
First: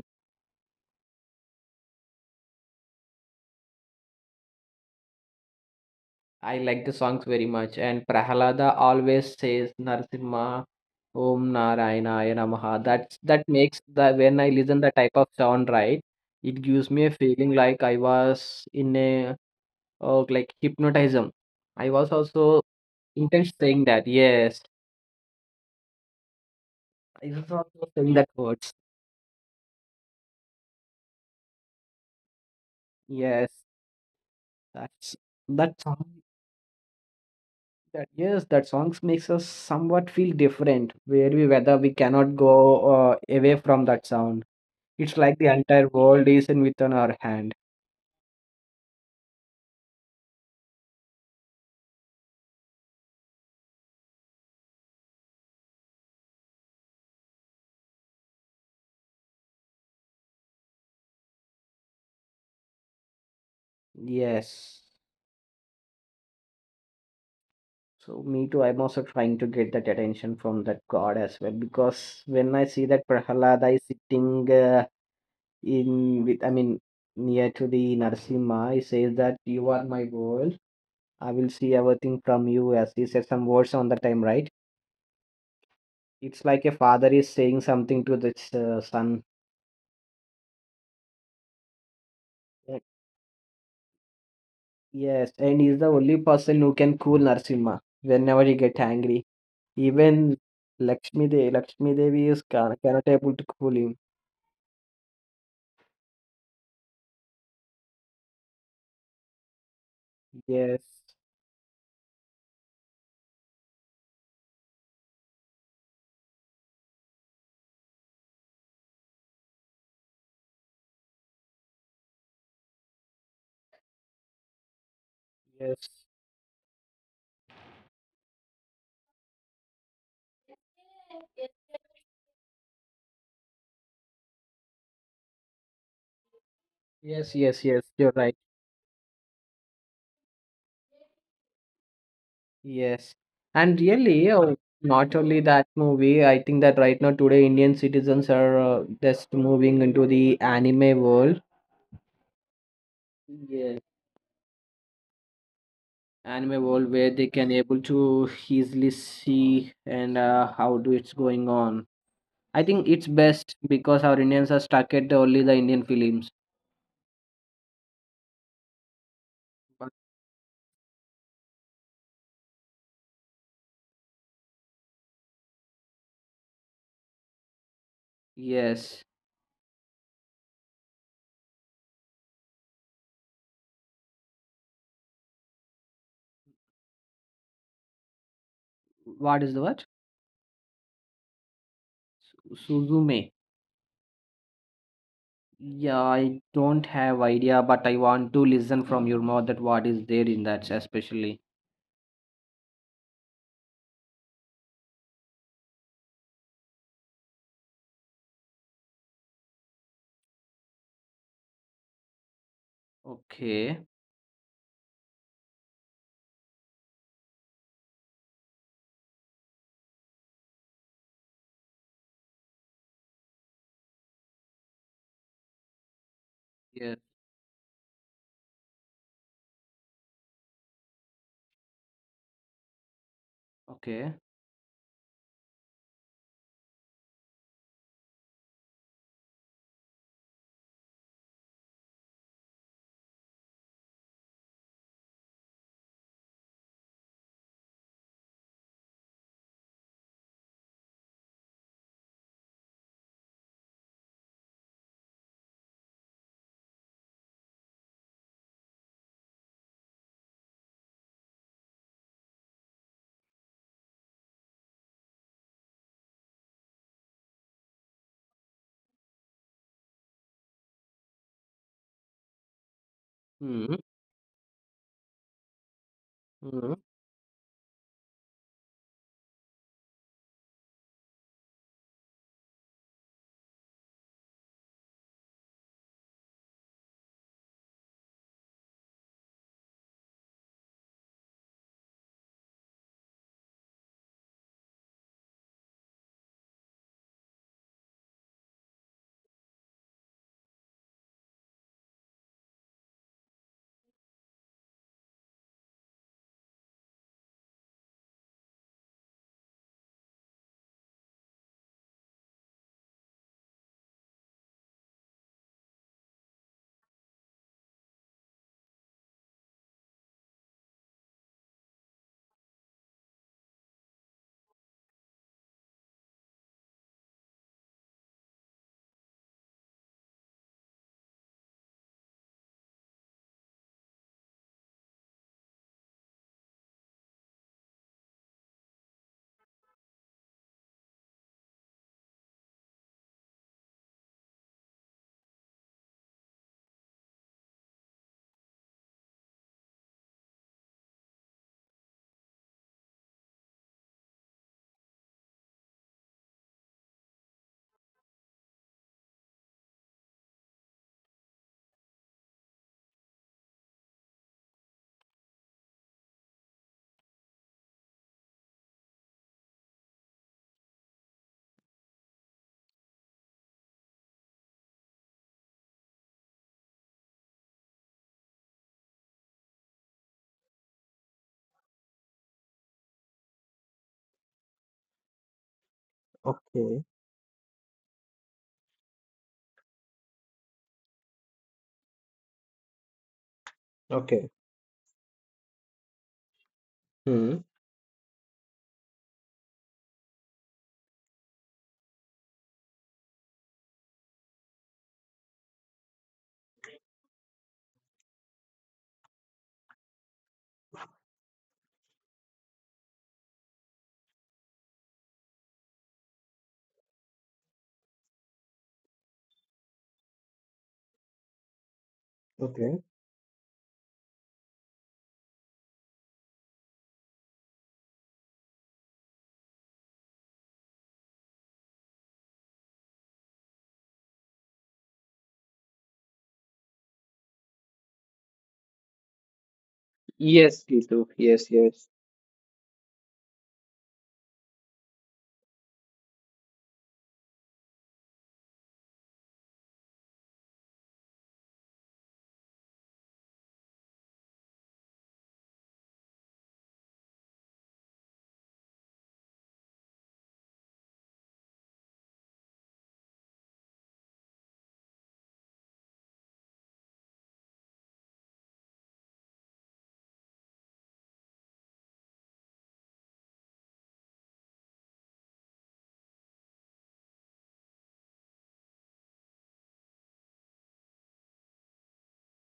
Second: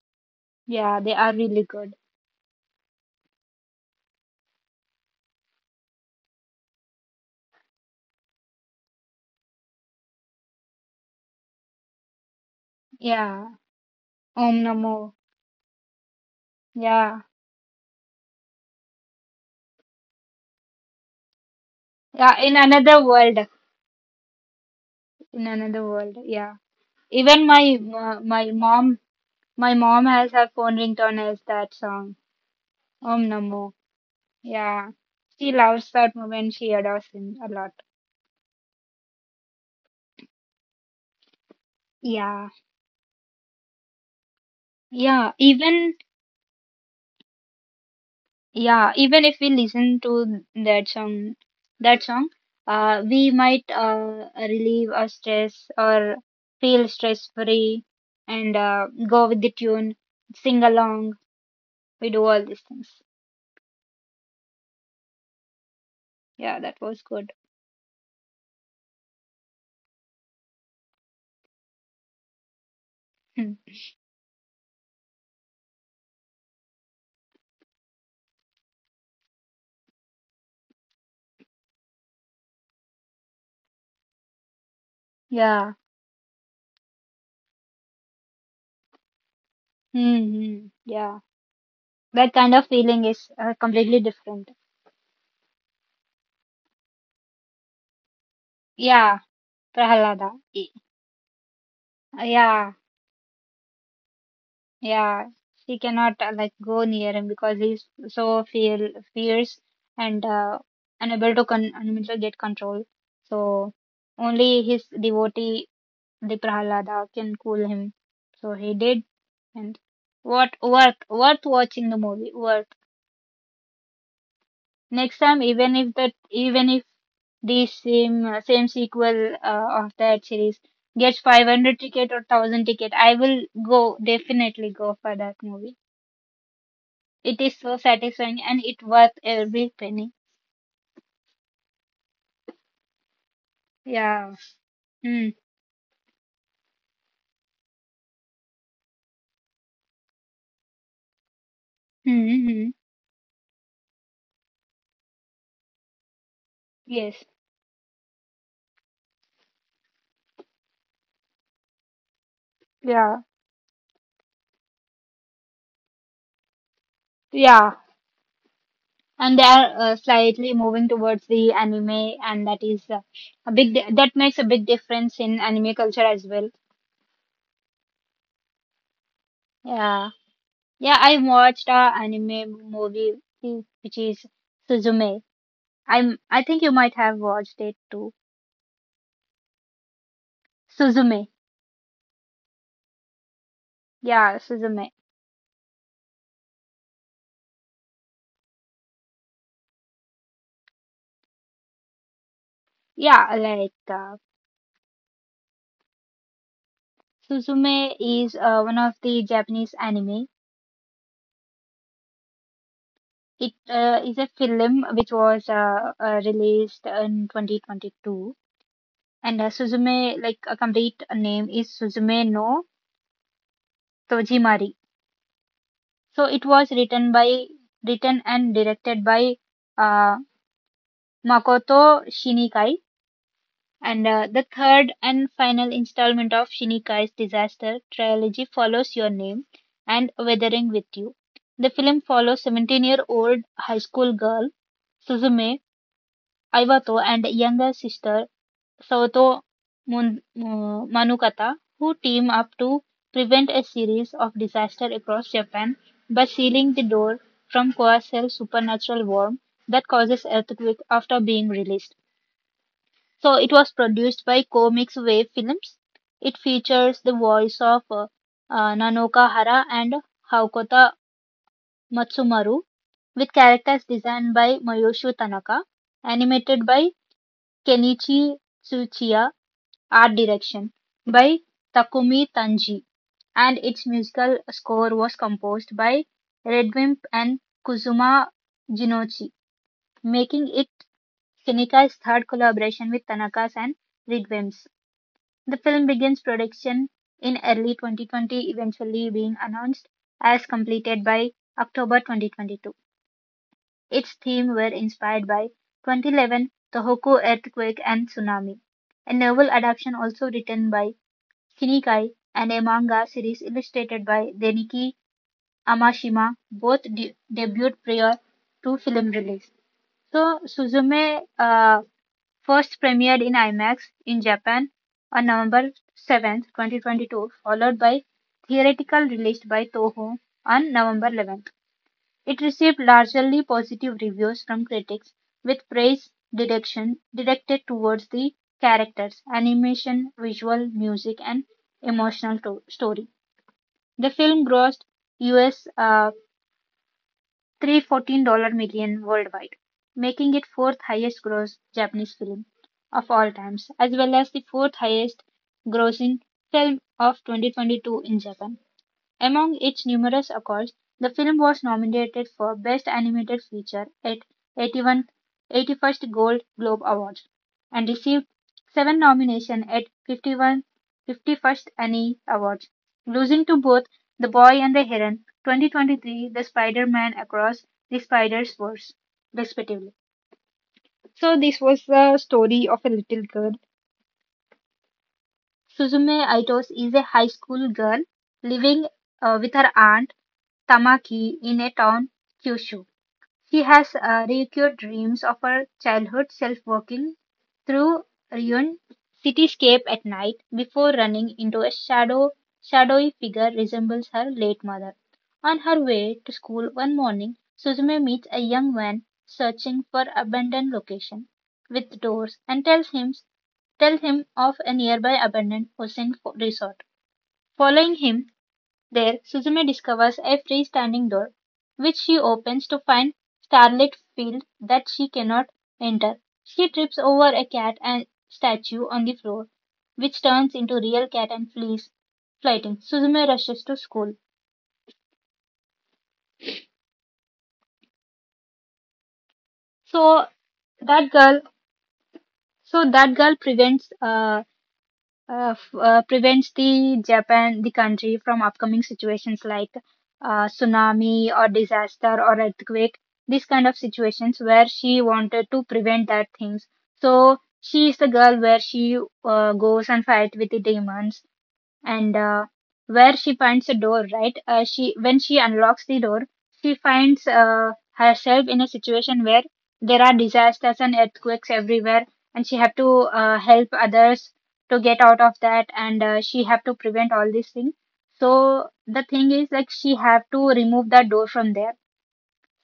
Speaker 2: yeah, they are really good.
Speaker 1: I like the songs very much. And Prahalada always says Narasimha Om Narayanaya Namaha. That's
Speaker 2: Yeah,
Speaker 1: that makes the when I
Speaker 2: om
Speaker 1: listen the
Speaker 2: namo.
Speaker 1: type of sound, right, it gives me a
Speaker 2: Yeah,
Speaker 1: feeling like I was in a, oh, like hypnotism. I was
Speaker 2: yeah, in
Speaker 1: also
Speaker 2: another world.
Speaker 1: intense saying that. Yes,
Speaker 2: In another world, yeah.
Speaker 1: I
Speaker 2: Even
Speaker 1: was
Speaker 2: my
Speaker 1: also saying
Speaker 2: uh,
Speaker 1: that
Speaker 2: my
Speaker 1: words.
Speaker 2: mom. My mom has her phone ringtone as that song. Om
Speaker 1: Yes,
Speaker 2: Namo. Yeah.
Speaker 1: that's
Speaker 2: She
Speaker 1: that
Speaker 2: loves that
Speaker 1: song.
Speaker 2: moment. She adores him a lot.
Speaker 1: That, yes, that songs makes us somewhat feel different. Where we whether we cannot
Speaker 2: Yeah.
Speaker 1: go away from that sound. It's
Speaker 2: Yeah.
Speaker 1: like the entire
Speaker 2: Even
Speaker 1: world is in within our hand.
Speaker 2: yeah, even if we listen to that song, that song, uh, we might uh, relieve our stress or feel stress free and go with the tune, sing along. We do all these things.
Speaker 1: Yes.
Speaker 2: Yeah, that was good.
Speaker 1: So me too. I'm also trying to get that attention from that god as well because when I see that
Speaker 2: Hmm.
Speaker 1: Prahalada is sitting in, with I mean near to the Narasimha, he says that you are my world. I will see everything from you, as he said some words on the time, right?
Speaker 2: Yeah.
Speaker 1: It's like a father is saying something to this son.
Speaker 2: Hmm, hmm. Yeah. That kind of
Speaker 1: Uh,
Speaker 2: feeling is completely different.
Speaker 1: Yes, and he's the only person who can cool Narasimha whenever he get
Speaker 2: Yeah,
Speaker 1: angry.
Speaker 2: Prahalada.
Speaker 1: Even Lakshmi Devi, Lakshmi Devi is can,
Speaker 2: Yeah,
Speaker 1: cannot able to cool him.
Speaker 2: yeah. She cannot like go near him because he's so fear fierce and
Speaker 1: Yes,
Speaker 2: unable to get control. So only his devotee, the Prahalada, can cool him. So he did, and what worth watching the movie. Worth next time, even
Speaker 1: yes,
Speaker 2: if that even if the same same sequel of that series gets 500 ticket or 1000 ticket, I will go definitely go for that movie.
Speaker 1: yes,
Speaker 2: It is
Speaker 1: yes,
Speaker 2: so
Speaker 1: yes. You're right.
Speaker 2: satisfying and it worth every penny.
Speaker 1: Yes, and really,
Speaker 2: Yeah.
Speaker 1: not
Speaker 2: Mm.
Speaker 1: only that movie. I think that right now today Indian citizens are just moving into the anime world.
Speaker 2: Mm-hmm.
Speaker 1: Yes, anime world where they
Speaker 2: Yes,
Speaker 1: can able to easily see and how do it's going on. I think it's
Speaker 2: yeah,
Speaker 1: best because our Indians are stuck at only the Indian films.
Speaker 2: yeah, and they are
Speaker 1: But
Speaker 2: slightly moving towards the anime, and that is that makes a big difference in anime culture as well.
Speaker 1: yes.
Speaker 2: Yeah, yeah, I watched a anime movie which is Suzume. I think you might have watched it too.
Speaker 1: What is the word?
Speaker 2: Suzume.
Speaker 1: Suzume.
Speaker 2: Yeah, Suzume.
Speaker 1: Yeah, I don't have idea, but I want to listen from your mouth that what is there in that, especially.
Speaker 2: Yeah, like Suzume is one of the Japanese anime. It
Speaker 1: Okay.
Speaker 2: is a film which was released in 2022, and Suzume like a complete name is Suzume no Tojimari. So it was
Speaker 1: Yeah.
Speaker 2: written and directed by uh, Makoto Shinikai. And
Speaker 1: Okay.
Speaker 2: the third and final installment of Shinnikai's disaster trilogy follows Your Name and Weathering with You. The film follows 17-year-old high school girl Suzume Aiwato and younger sister Saoto Manukata, who team up to prevent a series of disasters across Japan by sealing the door from Coacel's supernatural worm that causes earthquake after being released. So it was produced by Comics Wave Films. It features the voice of Nanoka Hara and Haukota Matsumaru, with
Speaker 1: Hmm.
Speaker 2: characters designed by Mayoshu Tanaka, animated
Speaker 1: Hmm.
Speaker 2: by Kenichi Tsuchiya, art direction by Takumi Tanji, and its musical score was composed by Redwimp and Kuzuma Jinochi, making it Shinika's third collaboration with Tanaka's and Redwimp's. The film begins production in early 2020, eventually being announced as completed by October 2022. Its themes were inspired by 2011 Tohoku earthquake and tsunami. A novel adaptation also written by Shinikai and a manga series illustrated by Deniki Amashima both debuted prior to film release. So Suzume first premiered in ImaX in Japan on November 7th, 2022, followed by theatrical release by Toho on November 11th. It received largely positive reviews from critics, with praise direction directed towards the characters, animation, visual, music, and story. The film grossed US Three hundred fourteen million fourteen worldwide, making it fourth highest gross Japanese film of all times, as well as the fourth highest grossing film of 2022 in Japan. Among its numerous accolades, the film was nominated for Best Animated Feature at the 81st Gold Globe Awards and received seven nominations at 51 51st Annie Awards, losing to both The Boy and the Heron 2023, The Spider-Man Across the Spider-Verse, respectively. So this was the story of a little girl.
Speaker 1: Okay,
Speaker 2: Suzume Aitos is a high school girl living with her aunt Tamaki in a town Kyushu. She
Speaker 1: okay.
Speaker 2: has recurred dreams of her childhood self
Speaker 1: Hmm,
Speaker 2: walking through ruined cityscape at night before running into a shadowy figure resembles her late mother. On her way to school one morning, Suzume meets a young man searching for abandoned location with doors and tell him of a nearby abandoned ocean resort. Following him, there, Suzume discovers a freestanding door, which she opens to
Speaker 1: okay.
Speaker 2: find starlit field that she cannot enter. She trips over a cat and statue on the floor, which turns into real cat and flees, flighting. Suzume rushes to school. So
Speaker 1: Yes, Gitu.
Speaker 2: that girl,
Speaker 1: Yes, yes.
Speaker 2: that girl prevents prevents the Japan, the country, from upcoming situations like tsunami or disaster or earthquake. These kind of situations where she wanted to prevent that things. So she is the girl where she goes and fight with the demons, and where she finds a door, right? She when she unlocks the door, she finds herself in a situation where there are disasters and earthquakes everywhere, and she have to help others to get out of that, and she have to prevent all these things. So the thing is like she have to remove that door from there.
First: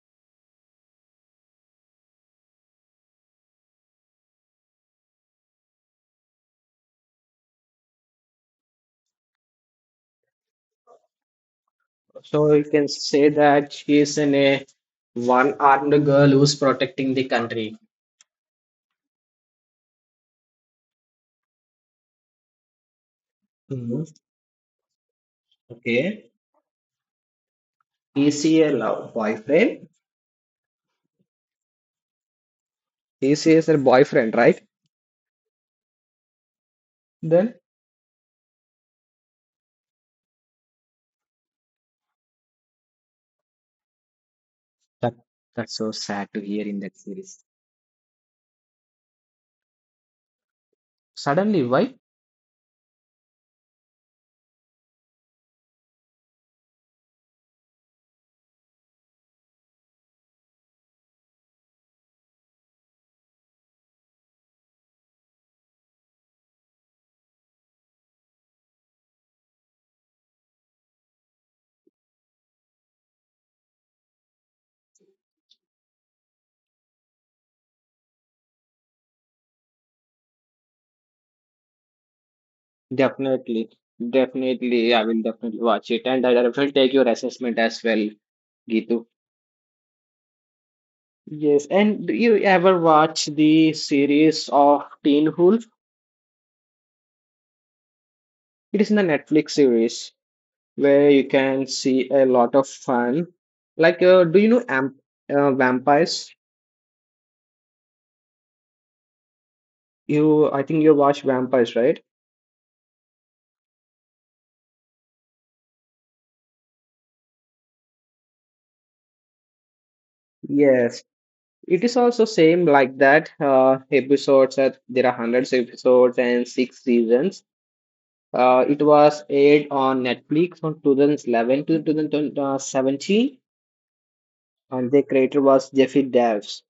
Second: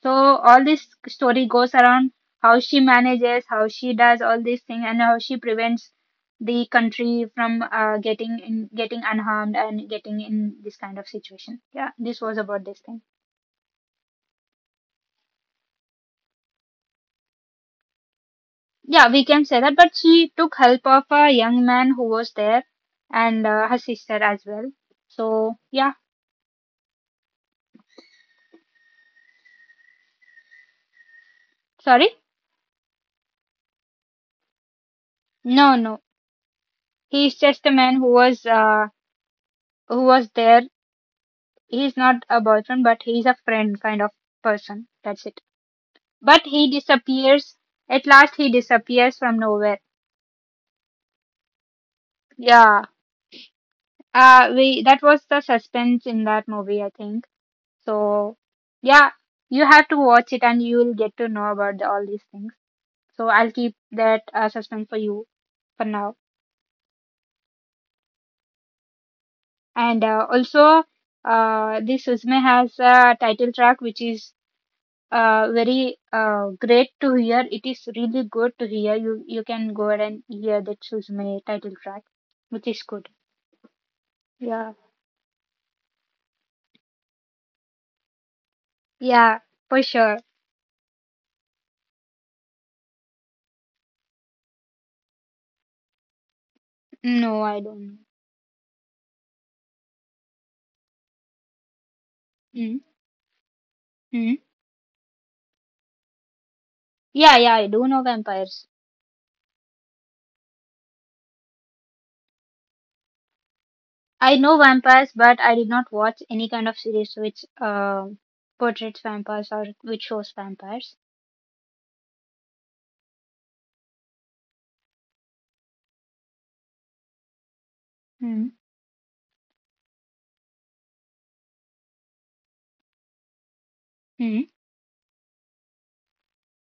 Speaker 2: So all this story goes around how she manages, how she does all these things, and how she prevents the country from getting unharmed and getting in this kind of situation. Yeah, this was
Speaker 1: So you
Speaker 2: about this
Speaker 1: can
Speaker 2: thing.
Speaker 1: say that she is in a one armed girl who's protecting the country.
Speaker 2: Yeah, we can say that. But she took help of a young man who was there, and her
Speaker 1: Hmm.
Speaker 2: sister as well. So yeah,
Speaker 1: Okay. Is he a love boyfriend?
Speaker 2: sorry,
Speaker 1: Is he is her boyfriend, right?
Speaker 2: no, no, he's
Speaker 1: Then.
Speaker 2: just a man who was there. He's not a boyfriend, but he's a friend kind of person.
Speaker 1: That,
Speaker 2: That's it.
Speaker 1: that's so sad to
Speaker 2: But
Speaker 1: hear
Speaker 2: he
Speaker 1: in that series.
Speaker 2: disappears. At last, he disappears from nowhere.
Speaker 1: Suddenly, why?
Speaker 2: Yeah. We that was the suspense in that movie, I think. So, yeah, you have to watch it, and you will get to know about all these things. So I'll keep that suspense for you for now. And also, this Suzume has a title track which is very great to hear. It is really good to hear. You can go ahead and hear that Suzume title track, which is good.
Speaker 1: Definitely,
Speaker 2: Yeah.
Speaker 1: definitely, I will definitely watch it, and I will take your assessment as well, Gitu.
Speaker 2: Yeah, for sure.
Speaker 1: Yes, and do you ever watch the series of Teen Wolf?
Speaker 2: No, I don't know.
Speaker 1: It is in the Netflix series where you can see a lot of
Speaker 2: Mm.
Speaker 1: fun. Like, do
Speaker 2: Mm.
Speaker 1: you know Amp, Vampires?
Speaker 2: Yeah, yeah, I do know vampires.
Speaker 1: You, I think you watch Vampires, right?
Speaker 2: I know vampires, but I did not watch any kind of series which portrays vampires or which shows vampires.
Speaker 1: Yes, it is also same like that. Episodes that there are hundreds of episodes and 6 seasons.
Speaker 2: Mm.
Speaker 1: It was aired on Netflix from 2011 to 2017,
Speaker 2: Mm.
Speaker 1: and the creator was Jeffy Davis.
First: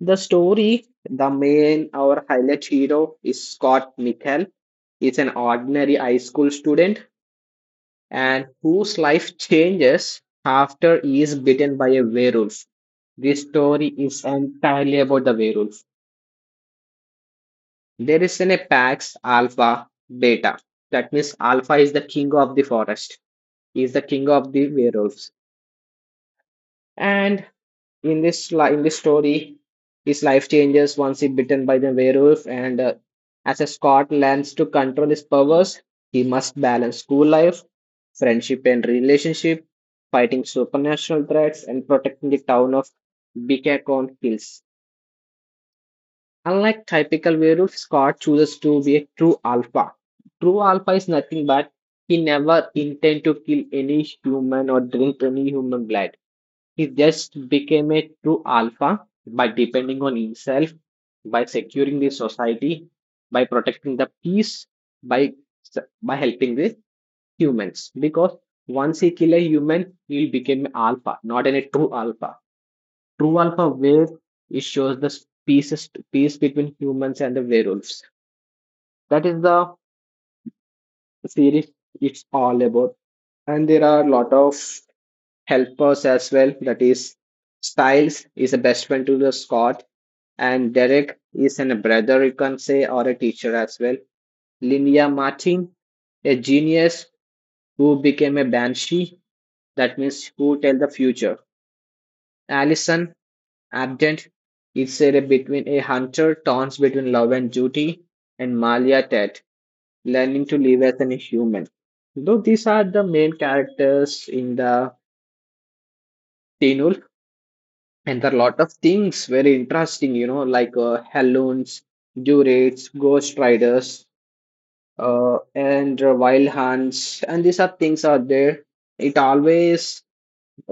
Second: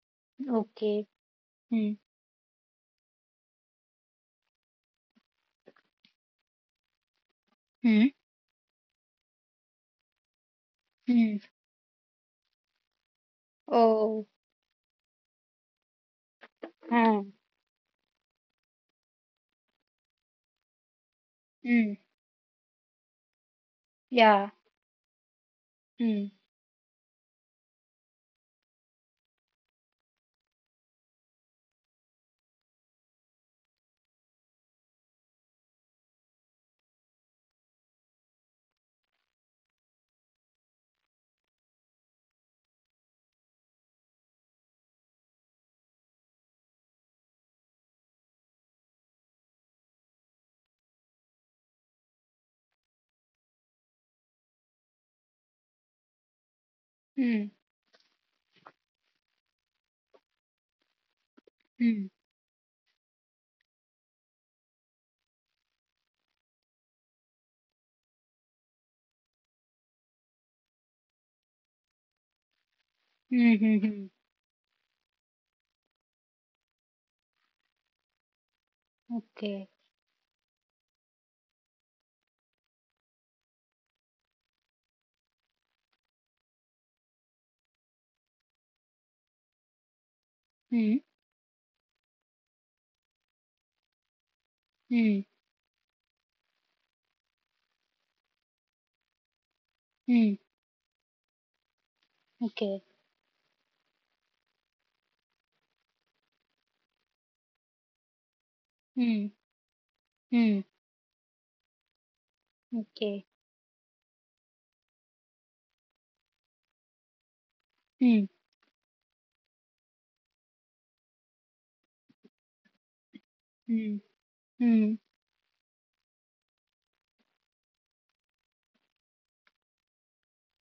Speaker 1: The story,
Speaker 2: Okay.
Speaker 1: the main
Speaker 2: Mm.
Speaker 1: our highlight hero is Scott Michael. He's an ordinary high school student
Speaker 2: Mm.
Speaker 1: and whose life changes after he is
Speaker 2: Mm.
Speaker 1: bitten by a werewolf. This story is
Speaker 2: Oh.
Speaker 1: entirely about the werewolf.
Speaker 2: Huh.
Speaker 1: There is an apex alpha beta. That means alpha is
Speaker 2: Mm.
Speaker 1: the king of the forest. He is the king of
Speaker 2: Yeah.
Speaker 1: the werewolves.
Speaker 2: Mm.
Speaker 1: And in this story, his life changes once he bitten by the werewolf. And as a Scot learns to control his powers, he must balance school life, friendship and relationship, fighting supernatural threats, and protecting the town of Beacon Hills. Unlike typical werewolf, Scott chooses to be a true alpha. True alpha is nothing but he never intend to kill any human or drink any human blood. He just
Speaker 2: Mm.
Speaker 1: became a true alpha by depending on himself, by securing the
Speaker 2: Mm.
Speaker 1: society, by protecting the peace, by by helping the humans. Because once he kill a human, he will become an alpha, not a true alpha. True
Speaker 2: Mm.
Speaker 1: Alpha
Speaker 2: Mm.
Speaker 1: wave.
Speaker 2: Mm.
Speaker 1: It shows the peace between humans and the werewolves. That is
Speaker 2: Okay.
Speaker 1: the series it's all about. And there are a lot of helpers as well. That is Styles is a best friend to the Scott, and
Speaker 2: Mm.
Speaker 1: Derek is an, a brother you can say or a teacher as well. Linnea
Speaker 2: Mm.
Speaker 1: Martin, a genius who became a banshee, that means
Speaker 2: Mm.
Speaker 1: who tell the future.
Speaker 2: Okay.
Speaker 1: Allison Abdent is said between a hunter, taunts between love and duty, and Malia
Speaker 2: Mm.
Speaker 1: Tet, learning to
Speaker 2: Mm.
Speaker 1: live as an human. Though these are the
Speaker 2: Okay.
Speaker 1: main characters in the Teenul, and
Speaker 2: Mm.
Speaker 1: there are a lot of things very interesting, you know, like Helluns, Durates, Ghost
Speaker 2: Mm.
Speaker 1: Riders,
Speaker 2: Mm.
Speaker 1: and Wild Hunts, and these are things are there. It always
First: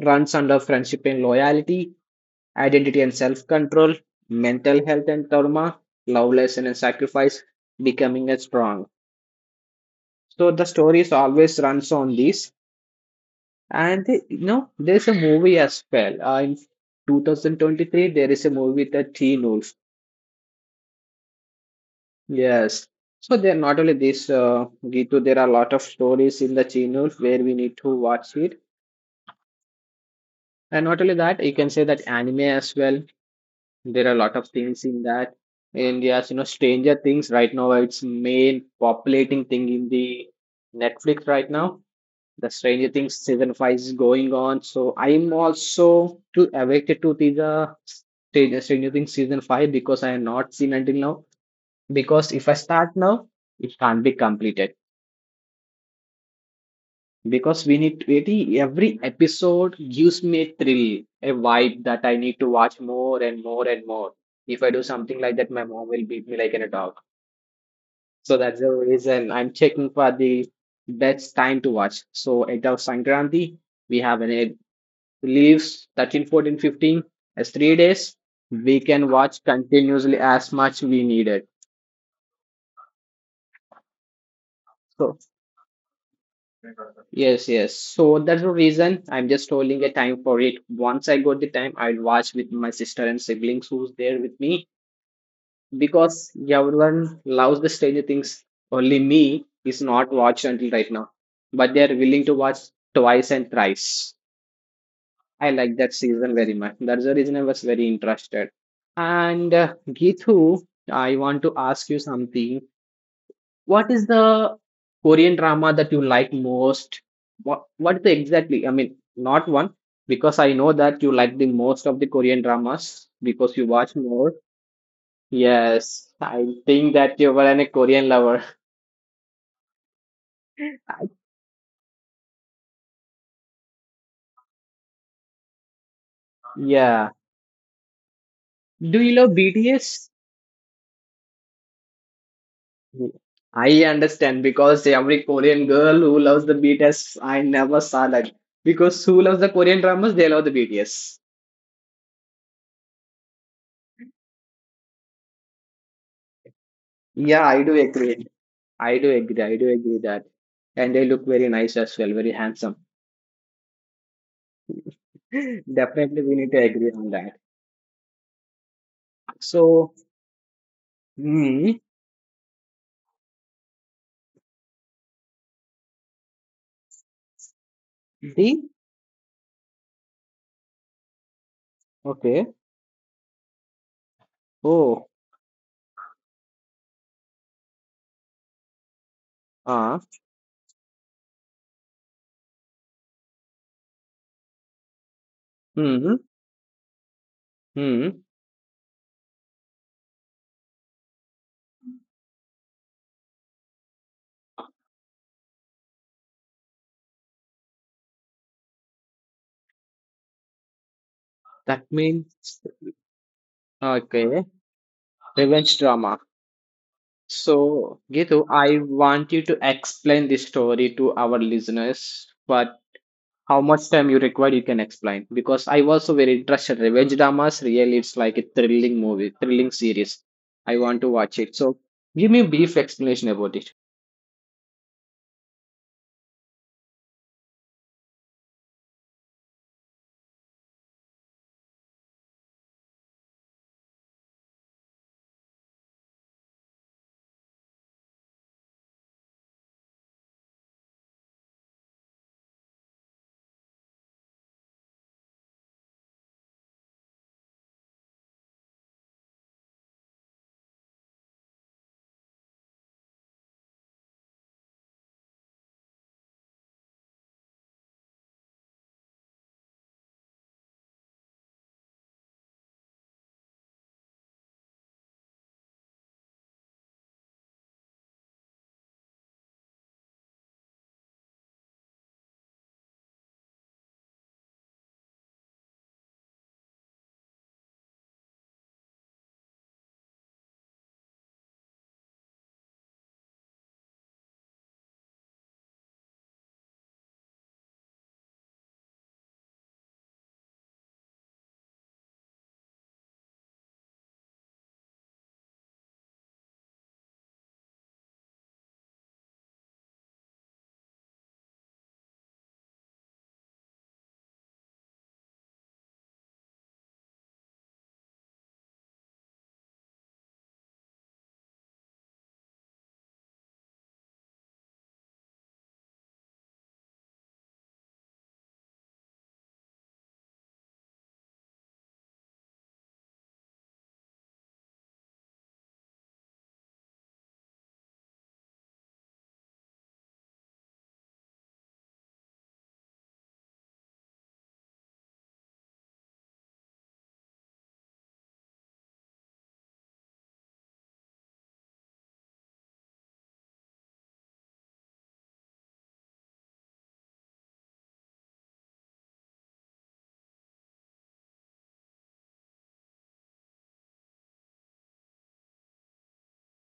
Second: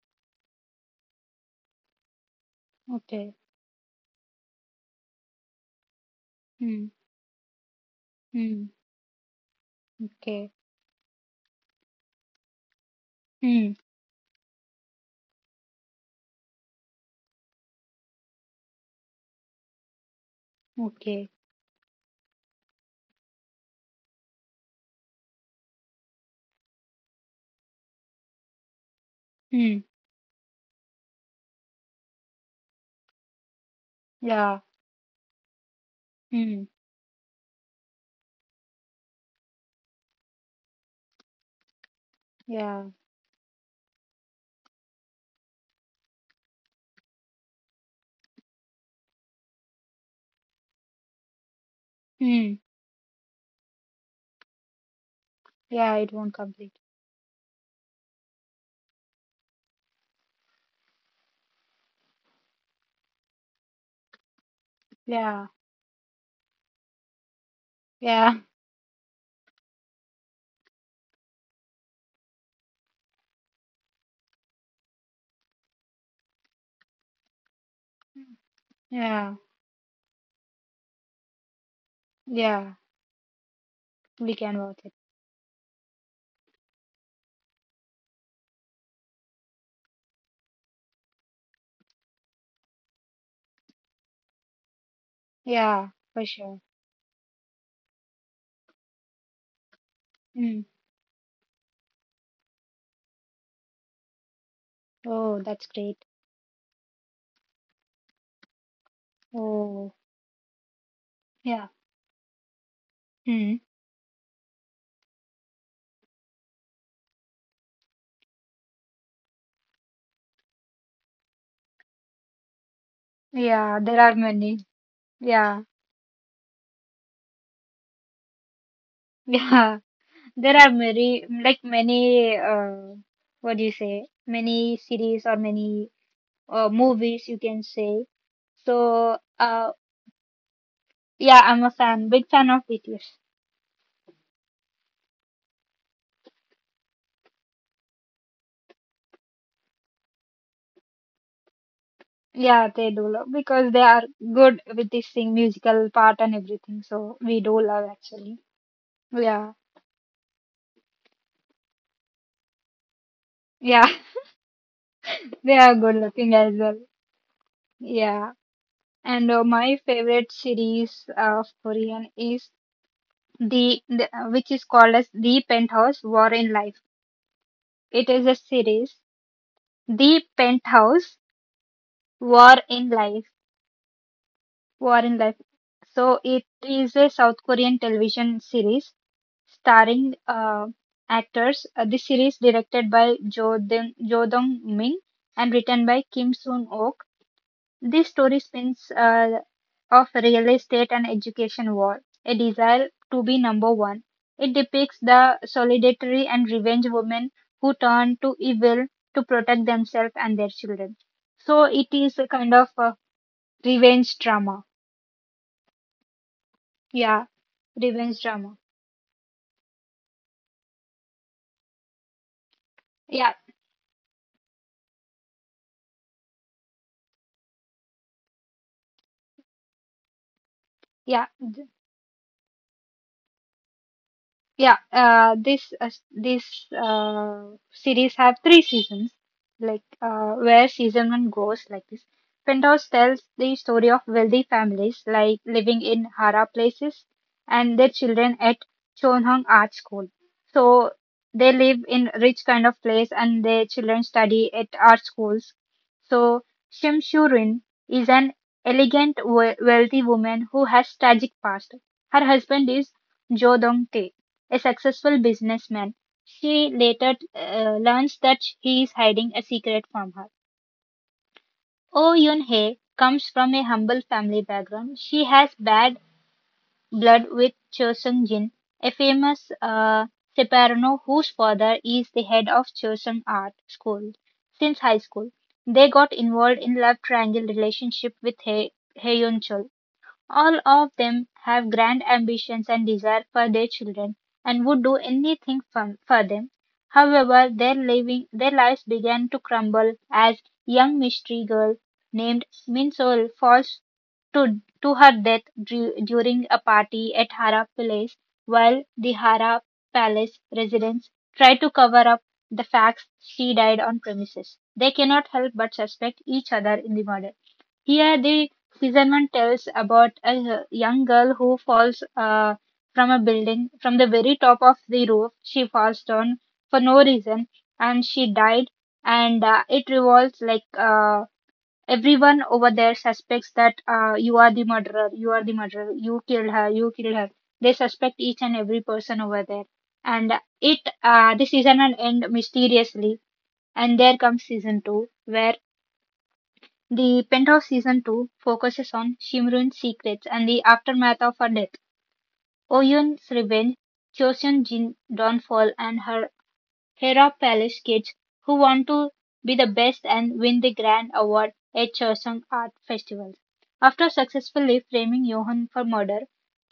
Speaker 1: runs under friendship and loyalty, identity and
Speaker 2: Okay.
Speaker 1: self control, mental health and trauma, lovelessness and
Speaker 2: Mm.
Speaker 1: sacrifice, becoming a
Speaker 2: mm.
Speaker 1: strong.
Speaker 2: Okay.
Speaker 1: So the stories always runs on this.
Speaker 2: Hmm.
Speaker 1: And you know, there's a movie as well. In 2023, there is a movie with the Teen Wolf.
Speaker 2: Okay.
Speaker 1: Yes. So there not only this, Gitu, there are a lot of stories in the Teen Wolf where we need to watch it.
Speaker 2: Hmm.
Speaker 1: And not only that, you can say that anime as well. There are a lot of
Speaker 2: Yeah.
Speaker 1: things in that. And yes, you know,
Speaker 2: Hmm.
Speaker 1: Stranger Things right now, it's main populating thing in the Netflix right now. The
Speaker 2: Yeah.
Speaker 1: Stranger Things season 5 is going on. So I'm also too addicted to the Stranger Things season five because I have not seen until now. Because if
Speaker 2: Hmm.
Speaker 1: I start now, it can't be completed.
Speaker 2: Yeah, it won't complete.
Speaker 1: Because we need really every episode gives me a thrill, a vibe that I need to watch more and more and more. If I do something like
Speaker 2: Yeah.
Speaker 1: that, my mom will beat me like in a dog. So
Speaker 2: Yeah.
Speaker 1: that's the reason I'm checking for the best time to watch. So at our Sankranti, we have an it leaves 13, 14, 15 as 3 days. We can
Speaker 2: Yeah.
Speaker 1: watch continuously as much we needed.
Speaker 2: Yeah. We can watch it.
Speaker 1: So yes, yes. So that's the reason I'm just holding a time for it. Once I got the time, I'll watch with my sister and siblings who's there with me
Speaker 2: Yeah,
Speaker 1: because
Speaker 2: for sure.
Speaker 1: everyone loves the Stranger Things. Only me is not watched
Speaker 2: Hmm.
Speaker 1: until right now, but they are willing to watch twice and thrice.
Speaker 2: Oh,
Speaker 1: I
Speaker 2: that's
Speaker 1: like that
Speaker 2: great.
Speaker 1: season very much. That's the reason I was very interested. And
Speaker 2: Oh,
Speaker 1: Gitu, I want to
Speaker 2: yeah.
Speaker 1: ask you something.
Speaker 2: Hmm.
Speaker 1: What is the Korean drama that you like most? What is the exactly? I mean, not one because I know that you like the most of the Korean dramas because you
Speaker 2: Yeah,
Speaker 1: watch
Speaker 2: there are
Speaker 1: more.
Speaker 2: many. Yeah.
Speaker 1: Yes, I think that you were a Korean lover.
Speaker 2: <laughs> Yeah. There are
Speaker 1: <laughs>
Speaker 2: many, like many, what do you say? Many series or many
Speaker 1: Yeah.
Speaker 2: movies you can say.
Speaker 1: Do you
Speaker 2: So,
Speaker 1: love BTS?
Speaker 2: yeah, I'm a fan, big fan of BTS.
Speaker 1: I understand because every Korean girl who loves the BTS, I never saw that. Because who loves the Korean dramas, they love the BTS.
Speaker 2: Yeah, they do love because they are good with this thing, musical part and everything. So we
Speaker 1: Yeah,
Speaker 2: do
Speaker 1: I do
Speaker 2: love
Speaker 1: agree.
Speaker 2: actually.
Speaker 1: I do agree.
Speaker 2: Yeah,
Speaker 1: I do agree that. And they look very nice as well, very handsome.
Speaker 2: yeah, <laughs> they
Speaker 1: <laughs>
Speaker 2: are good
Speaker 1: Definitely,
Speaker 2: looking
Speaker 1: we need
Speaker 2: as
Speaker 1: to
Speaker 2: well.
Speaker 1: agree on that.
Speaker 2: Yeah, and my
Speaker 1: So,
Speaker 2: favorite series of
Speaker 1: hmm,
Speaker 2: Korean is the which is called as The Penthouse War in Life. It is a
Speaker 1: the
Speaker 2: series, The Penthouse
Speaker 1: okay.
Speaker 2: War in Life, War
Speaker 1: Oh,
Speaker 2: in Life. So it is a South Korean television series
Speaker 1: ah,
Speaker 2: starring actors. This series, directed by Jo Dong Min and written by
Speaker 1: hmm,
Speaker 2: Kim Soon Ok, this
Speaker 1: hmm.
Speaker 2: story spins of real estate and education war, a desire to be number one. It depicts the solitary and revenge women who turn to evil to protect themselves and their children. So
Speaker 1: That
Speaker 2: it is a
Speaker 1: means
Speaker 2: kind of a revenge
Speaker 1: okay.
Speaker 2: drama.
Speaker 1: Revenge drama.
Speaker 2: Yeah,
Speaker 1: So,
Speaker 2: revenge
Speaker 1: Gitu,
Speaker 2: drama.
Speaker 1: I want you to explain this story to our listeners, but
Speaker 2: Yeah,
Speaker 1: how much time you required you can explain because I was also very interested revenge dramas, really it's like a thrilling movie thrilling series, I want to
Speaker 2: yeah.
Speaker 1: watch it, so give me a brief explanation about it.
Speaker 2: Yeah, this this series have three seasons, like where season one goes like this. Penthouse tells the story of wealthy families like living in Hara places and their children at Chonhung Art School. So they live in rich kind of place and their children study at art schools. So Shim Shurin is an elegant wealthy woman who has tragic past. Her husband is Jo Dong, a successful businessman. She later learns that he is hiding a secret from her. Oh Yoon Hye comes from a humble family background. She has bad blood with Cho Sung Jin, a famous soprano whose father is the head of Chosun Art School since high school. They got involved in love triangle relationship with Hye Yoon Chul. All of them have grand ambitions and desire for their children and would do anything for them. However, their lives began to crumble as young mystery girl named Min falls to her death during a party at Hara Palace, while the Hara Palace residents try to cover up the facts she died on premises. They cannot help but suspect each other in the murder. Here the season one tells about a young girl who falls from a building, from the very top of the roof. She falls down for no reason and she died. And it revolves like everyone over there suspects that you are the murderer, you are the murderer, you killed her, you killed her. They suspect each and every person over there. And it the season will end mysteriously. And there comes season two, where the Penthouse Season Two focuses on Shimron's secrets and the aftermath of her death, Oyun's revenge, Chosun Jin's downfall, and her Hera Palace kids who want to be the best and win the grand award at Chosun Art Festival. After successfully framing Johan for murder,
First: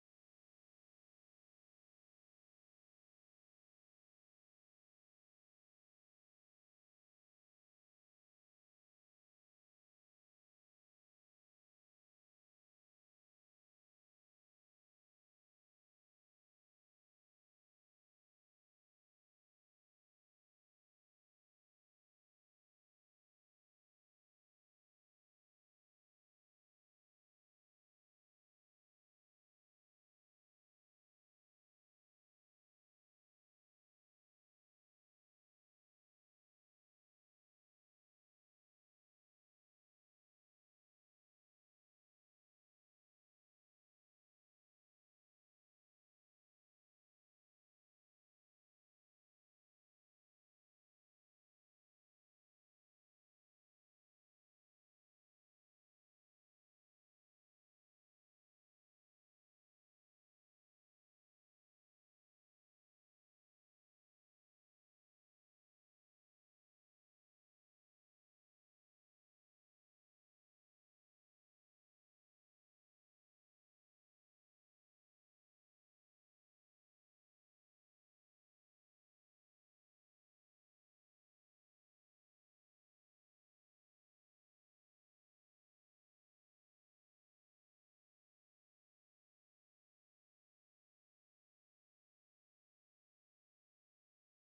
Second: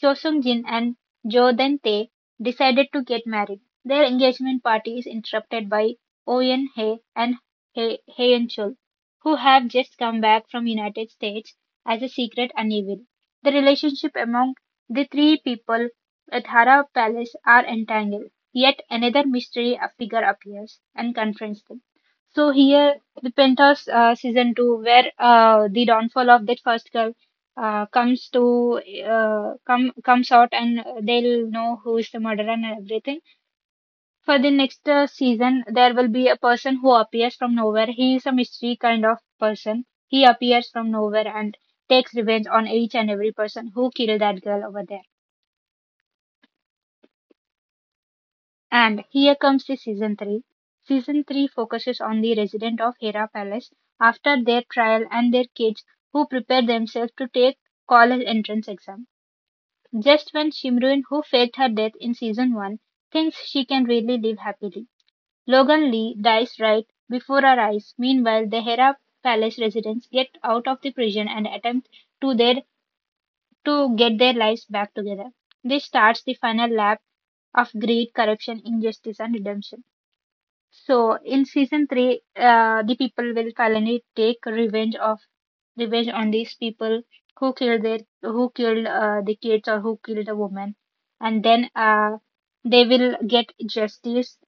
Speaker 2: Chosun Jin and Jo Then Tae decided to get married. Their engagement party is interrupted by Oyen Hye and Hye Hyeon Chul, who have just come back from United States as a secret unevil. The relationship among the three people at Harad palace are entangled. Yet another mystery figure appears and confronts them. So here, the Penthouse season two, where the downfall of that first girl comes to comes out, and they'll know who is the murderer and everything. For the next season, there will be a person who appears from nowhere. He is a mystery kind of person. He appears from nowhere and takes revenge on each and every person who killed that girl over there. And here comes the season 3. Season 3 focuses on the residents of Hera Palace after their trial and their kids who prepare themselves to take college entrance exam. Just when Shimruin, who faked her death in season 1, thinks she can really live happily, Logan Lee dies right before our eyes. Meanwhile, the Hera Palace residents get out of the prison and attempt to their to get their lives back together. This starts the final lap of greed, corruption, injustice, and redemption. So in season three, the people will finally take revenge on these people who killed their who killed the kids or who killed a woman, and then they will get justice.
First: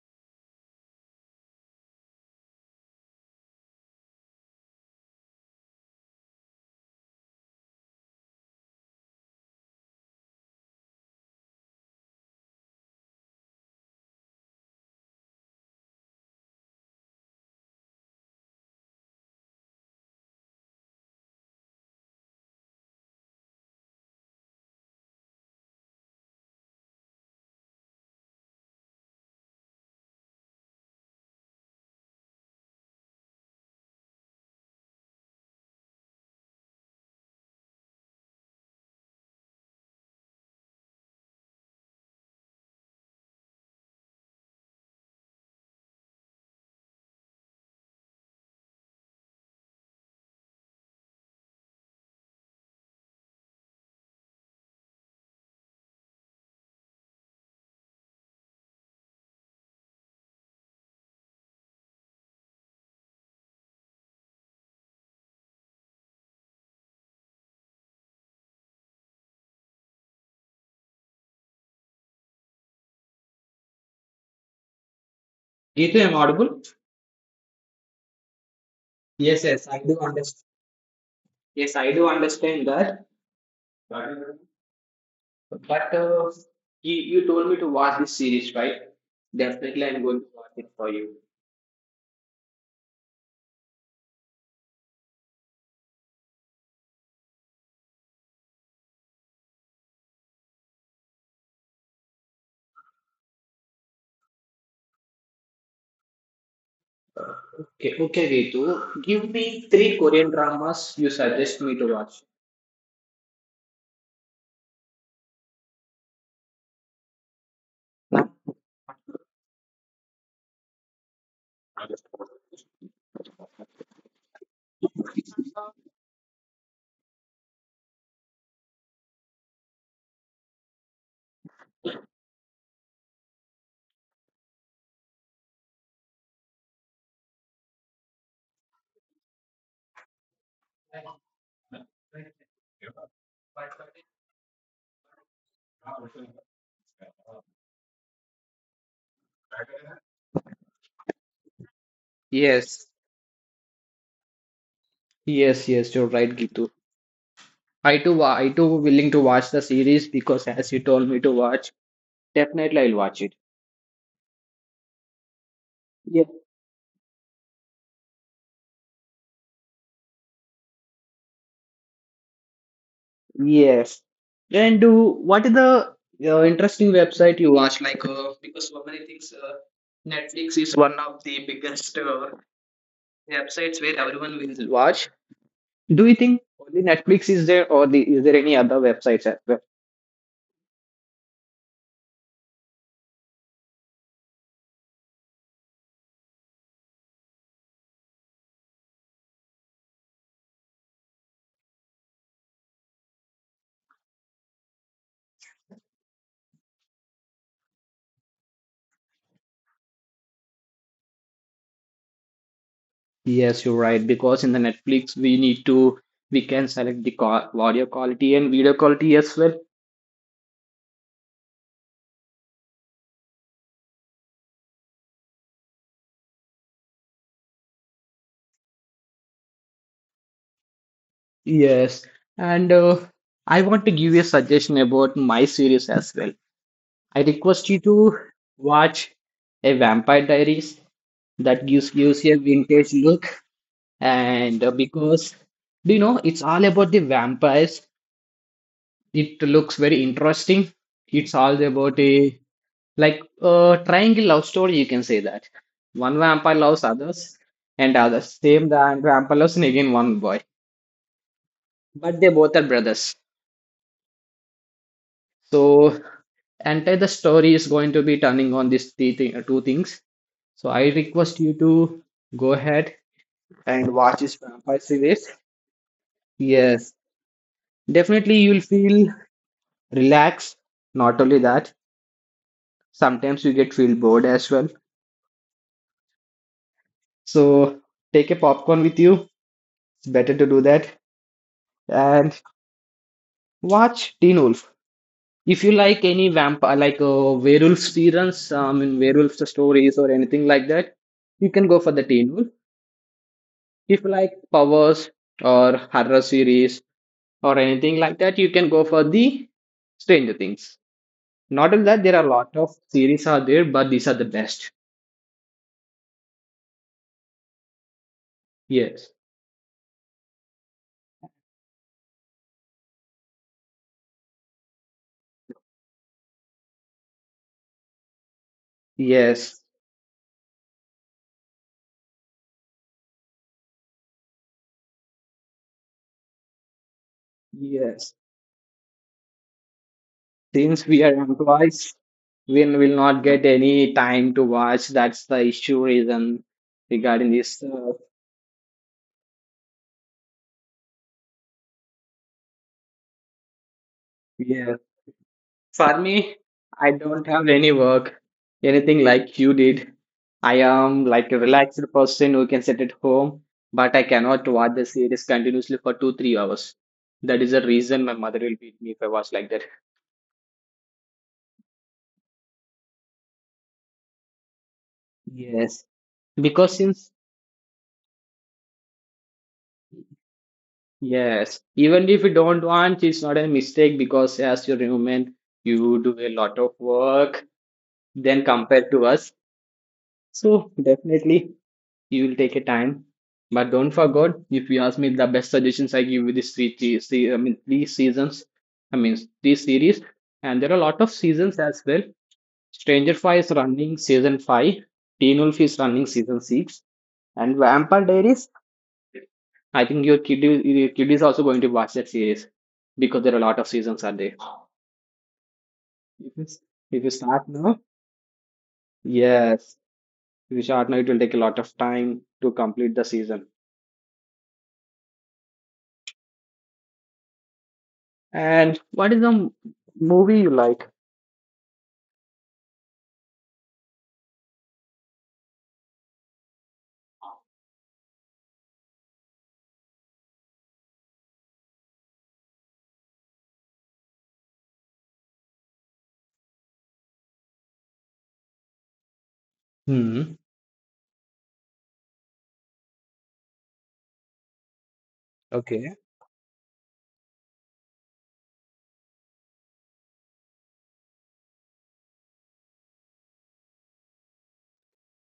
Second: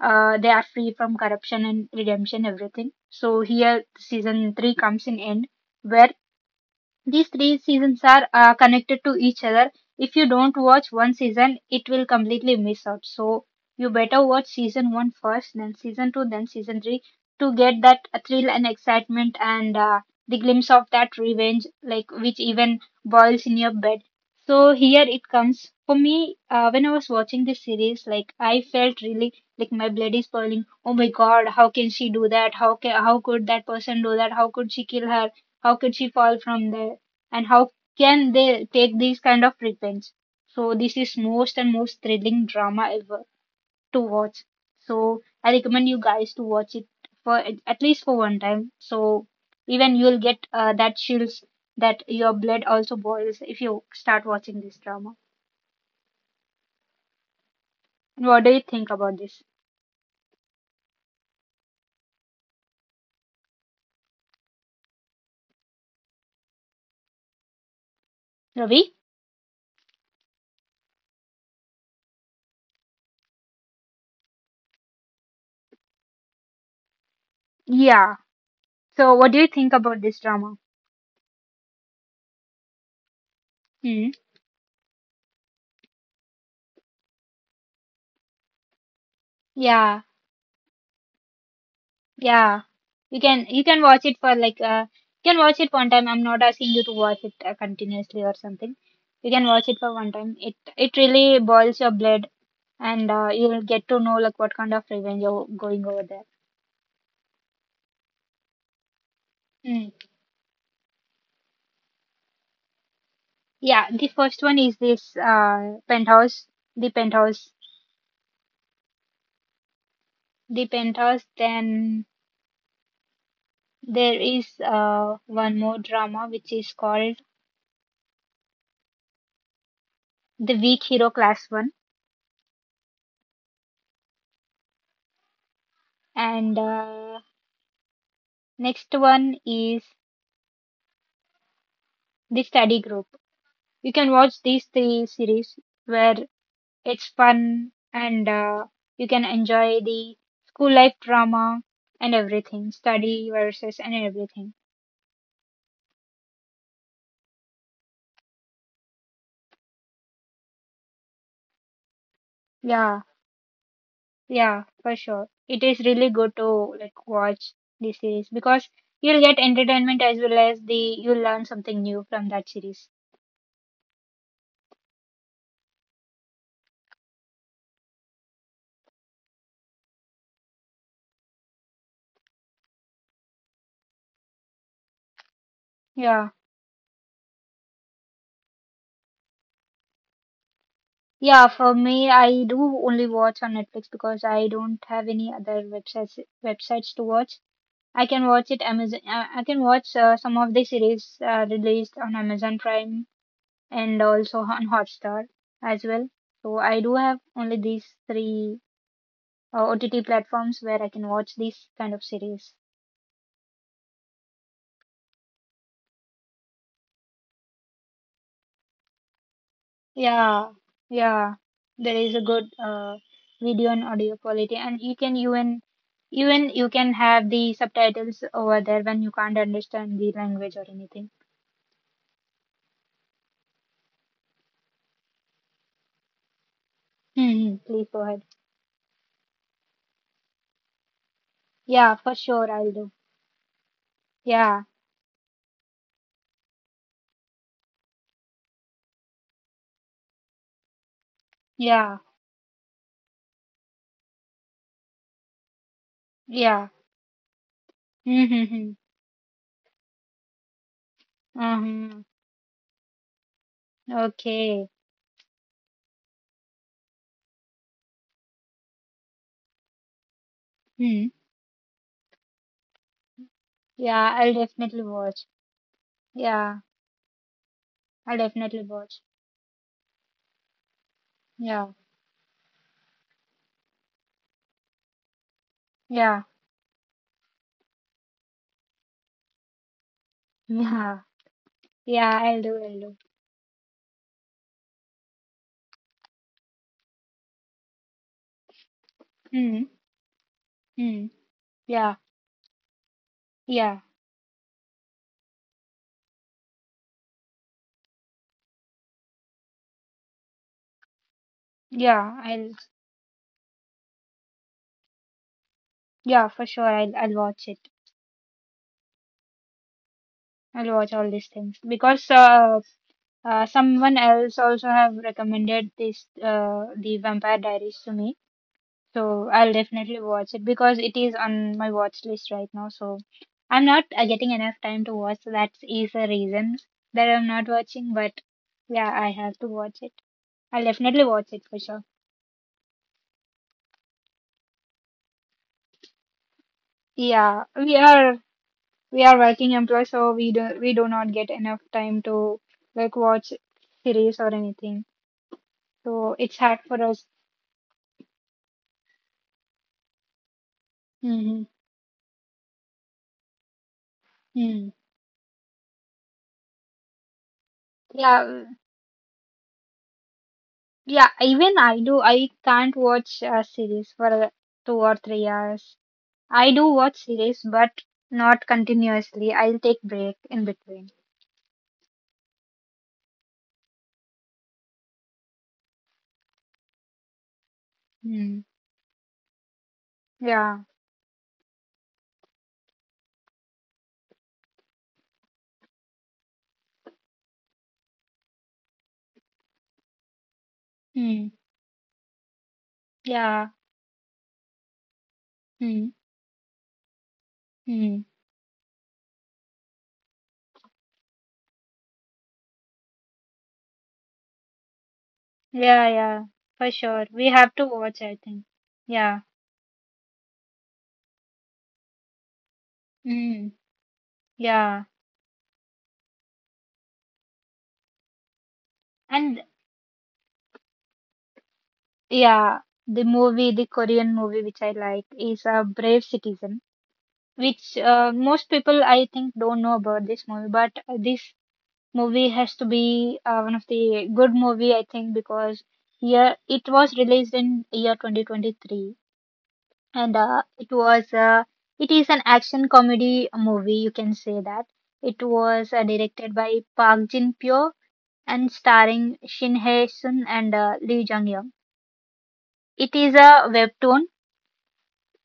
Speaker 2: They are free from corruption and redemption, everything. So here season three comes in end, where these three seasons are connected to each other. If you don't watch one season, it will completely miss out. So you better watch season one first, then season two, then season three to get that thrill and excitement and the glimpse of that revenge, like which even boils in your bed. So here it comes. For me, when I was watching this series, like I felt really like my blood is boiling. Oh my God, how can she do that? How could that person do that? How could she kill her? How could she fall from there, and how can they take these kind of revenge? So this is most and most thrilling drama ever to watch. So I recommend you guys to watch it for at least for one time. So even you'll get that chills that your blood also boils if you start watching this drama. What do you think about this, Ravi?
Speaker 1: Geetu, am I audible?
Speaker 2: Yeah. So what do
Speaker 1: Yes,
Speaker 2: you
Speaker 1: yes,
Speaker 2: think
Speaker 1: I do
Speaker 2: about this
Speaker 1: understand.
Speaker 2: drama?
Speaker 1: Yes I do understand that,
Speaker 2: Hmm.
Speaker 1: but you, you told me to watch this series, right? Definitely I'm
Speaker 2: Yeah.
Speaker 1: going to watch it for you.
Speaker 2: Yeah, you can watch it for like you can watch it one time. I'm not asking you to watch it continuously or something. You can watch it for one time. It really boils your blood, and you'll get to know like what kind of revenge you're going over there.
Speaker 1: Okay, okay Geetu, give me three
Speaker 2: Mm.
Speaker 1: korean dramas you suggest me to watch.
Speaker 2: Yeah, the first one is this penthouse, the penthouse, the penthouse. Then there is one more drama which is called the weak hero class one, and next one is the study group. You can watch these three series, where it's fun, and you can enjoy the school life drama and everything,
Speaker 1: Yes,
Speaker 2: study versus and everything.
Speaker 1: yes yes you're right Gitu. I too, I too willing to watch the series because as you told me to watch, definitely I'll
Speaker 2: Yeah,
Speaker 1: watch it.
Speaker 2: yeah, for sure. It is really
Speaker 1: Yeah.
Speaker 2: good to like watch this series because you'll get entertainment as well as the you'll learn something new from that series.
Speaker 1: Yes. And do what is the interesting website you watch? Like because so many things, Netflix is one of the biggest websites where everyone will watch. Do you
Speaker 2: Yeah.
Speaker 1: think only Netflix is there, or the, is there any other websites as well?
Speaker 2: Yeah, for me, I do only watch on Netflix because I don't have any other websites to watch. I can watch it Amazon. I can watch some of the series released on Amazon Prime and also on Hotstar as well. So I do have only these three OTT platforms where I can watch these kind of series.
Speaker 1: Yes, you're right. Because in the Netflix, we need to we can select the audio quality and video quality as well.
Speaker 2: Yeah, yeah. There is a good video and audio quality, and you can even even you can have the subtitles over there when you can't understand the language or anything.
Speaker 1: Yes, and I want to give you a suggestion about my series as well. I
Speaker 2: Hmm.
Speaker 1: request you
Speaker 2: Please go
Speaker 1: to
Speaker 2: ahead.
Speaker 1: watch a Vampire Diaries that gives
Speaker 2: Yeah, for
Speaker 1: gives you a
Speaker 2: sure I'll
Speaker 1: vintage
Speaker 2: do.
Speaker 1: look, and
Speaker 2: Yeah,
Speaker 1: because do you know it's all about the vampires. It looks very interesting. It's all about
Speaker 2: yeah.
Speaker 1: a like a triangle love story. You can say that one vampire
Speaker 2: Yeah.
Speaker 1: loves others, and others same
Speaker 2: Mm-hmm.
Speaker 1: the vampire loves and again one boy,
Speaker 2: Um,
Speaker 1: but they both are brothers.
Speaker 2: okay.
Speaker 1: So, entire the story is going to be turning on two things. So, I
Speaker 2: Hmm.
Speaker 1: request you to go ahead and
Speaker 2: Yeah,
Speaker 1: watch this
Speaker 2: I'll
Speaker 1: vampire
Speaker 2: definitely
Speaker 1: series.
Speaker 2: watch. Yeah,
Speaker 1: Yes,
Speaker 2: I'll
Speaker 1: definitely you will
Speaker 2: definitely watch.
Speaker 1: feel relaxed. Not only
Speaker 2: Yeah,
Speaker 1: that, sometimes you get feel bored as well.
Speaker 2: yeah,
Speaker 1: So, take a popcorn with you. It's better to do that
Speaker 2: yeah, yeah,
Speaker 1: and
Speaker 2: I'll do, I'll do.
Speaker 1: watch Teen Wolf. If you like any vampire, like werewolf series, I mean werewolf
Speaker 2: Hmm.
Speaker 1: stories or anything like that,
Speaker 2: Hmm.
Speaker 1: you can go for
Speaker 2: Yeah,
Speaker 1: the Teen Wolf.
Speaker 2: yeah,
Speaker 1: If you like powers or horror series or anything like that, you can go for the Stranger Things. Not only that, there
Speaker 2: yeah,
Speaker 1: are a lot of series are there, but these are the best.
Speaker 2: yeah, for sure, I'll watch it.
Speaker 1: yes
Speaker 2: I'll watch all these things because someone else also have recommended this the Vampire Diaries to me. So I'll
Speaker 1: yes
Speaker 2: definitely watch it because it is on my watch list right now. So I'm not getting enough time to watch. So that is the reason that I'm not watching.
Speaker 1: yes
Speaker 2: But yeah, I have to watch it. I'll
Speaker 1: Since we
Speaker 2: definitely
Speaker 1: are
Speaker 2: watch it for sure.
Speaker 1: employees, we will not get any time to watch. That's the issue reason regarding
Speaker 2: Yeah,
Speaker 1: this
Speaker 2: we
Speaker 1: uh,
Speaker 2: are we are working employees, so we do not get enough time to like watch series or
Speaker 1: Yes.
Speaker 2: anything.
Speaker 1: For
Speaker 2: So
Speaker 1: me,
Speaker 2: it's hard for
Speaker 1: I
Speaker 2: us.
Speaker 1: don't have any work, anything like you did. I am like a
Speaker 2: Hmm.
Speaker 1: relaxed person who can sit at home, but I cannot
Speaker 2: Mm.
Speaker 1: watch the series continuously for two, 3 hours. That is the reason my
Speaker 2: Yeah,
Speaker 1: mother will
Speaker 2: w-
Speaker 1: beat me if I was like that.
Speaker 2: yeah. Even I do. I can't watch a series for 2 or 3 hours.
Speaker 1: Yes,
Speaker 2: I do
Speaker 1: because
Speaker 2: watch
Speaker 1: since
Speaker 2: series, but not continuously. I'll take break in between.
Speaker 1: yes, even if you don't want, it's not a mistake because as you're a human, you do a lot of work
Speaker 2: Hmm.
Speaker 1: than compared to us.
Speaker 2: Yeah.
Speaker 1: So definitely, you will take a time. But don't forget, if you ask me the best suggestions I give with this three I mean three seasons, I mean three series, and there are a lot of
Speaker 2: Hmm.
Speaker 1: seasons as well. Stranger Five is
Speaker 2: Yeah.
Speaker 1: running season five, Teen Wolf is
Speaker 2: Hmm.
Speaker 1: running season six, and
Speaker 2: Hmm.
Speaker 1: Vampire Diaries. I think your kid is also going to watch that series because there are a lot of seasons are there.
Speaker 2: Yeah. Yeah.
Speaker 1: If you,
Speaker 2: For
Speaker 1: if
Speaker 2: sure,
Speaker 1: you
Speaker 2: we
Speaker 1: start
Speaker 2: have to
Speaker 1: now,
Speaker 2: watch, I think. Yeah.
Speaker 1: yes, if you start now, it will take a lot of time to complete the season.
Speaker 2: Hmm. Yeah.
Speaker 1: And what is the
Speaker 2: And
Speaker 1: m- movie you like?
Speaker 2: yeah, the movie, the Korean movie which I like is a Brave Citizen, which most people I think don't know about this movie, but this movie has to be one of the good movie I think because year it was released in year 2023 and
Speaker 1: Hmm.
Speaker 2: it was it is an action comedy movie, you can say that. It was
Speaker 1: Okay.
Speaker 2: directed by Park Jin Pyo and starring Shin Hye Sun and Lee Jung Young. It is a webtoon,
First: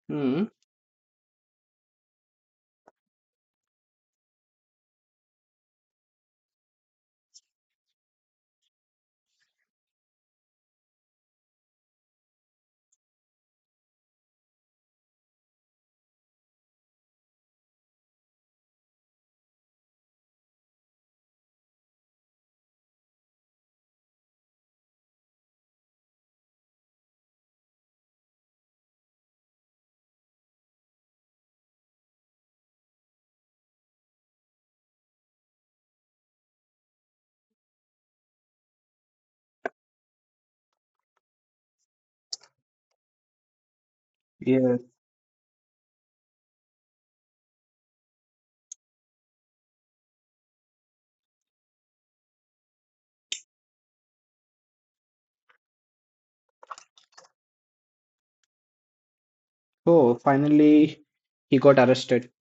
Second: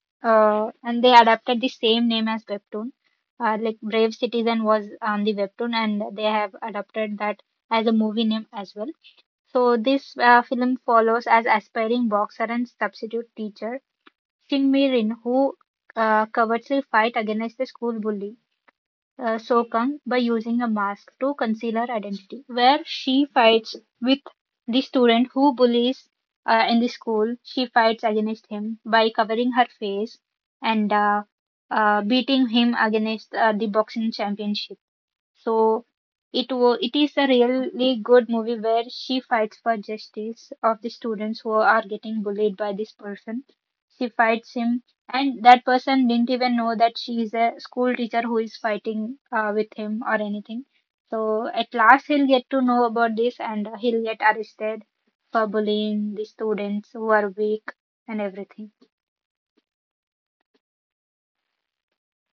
Speaker 1: Hmm.
Speaker 2: and they adapted the same name as webtoon. Like Brave Citizen was on the webtoon and they have adapted that as a movie name as well. So this film follows as aspiring boxer and substitute teacher Shin Mi-rin, who covertly fight against the school bully So Kang by using a mask to conceal her identity. Where she fights with the student who bullies in the school, she fights against him by covering her face and beating him against the boxing championship. So it is a really good movie where she fights for justice of the students who are getting bullied by this person. She fights
Speaker 1: Yes.
Speaker 2: him, and that person didn't even know that she is a school teacher who is fighting with him or anything. So at last he'll get to know about this, and he'll get arrested for bullying the students who are weak and everything.
Speaker 1: Oh, finally he got arrested.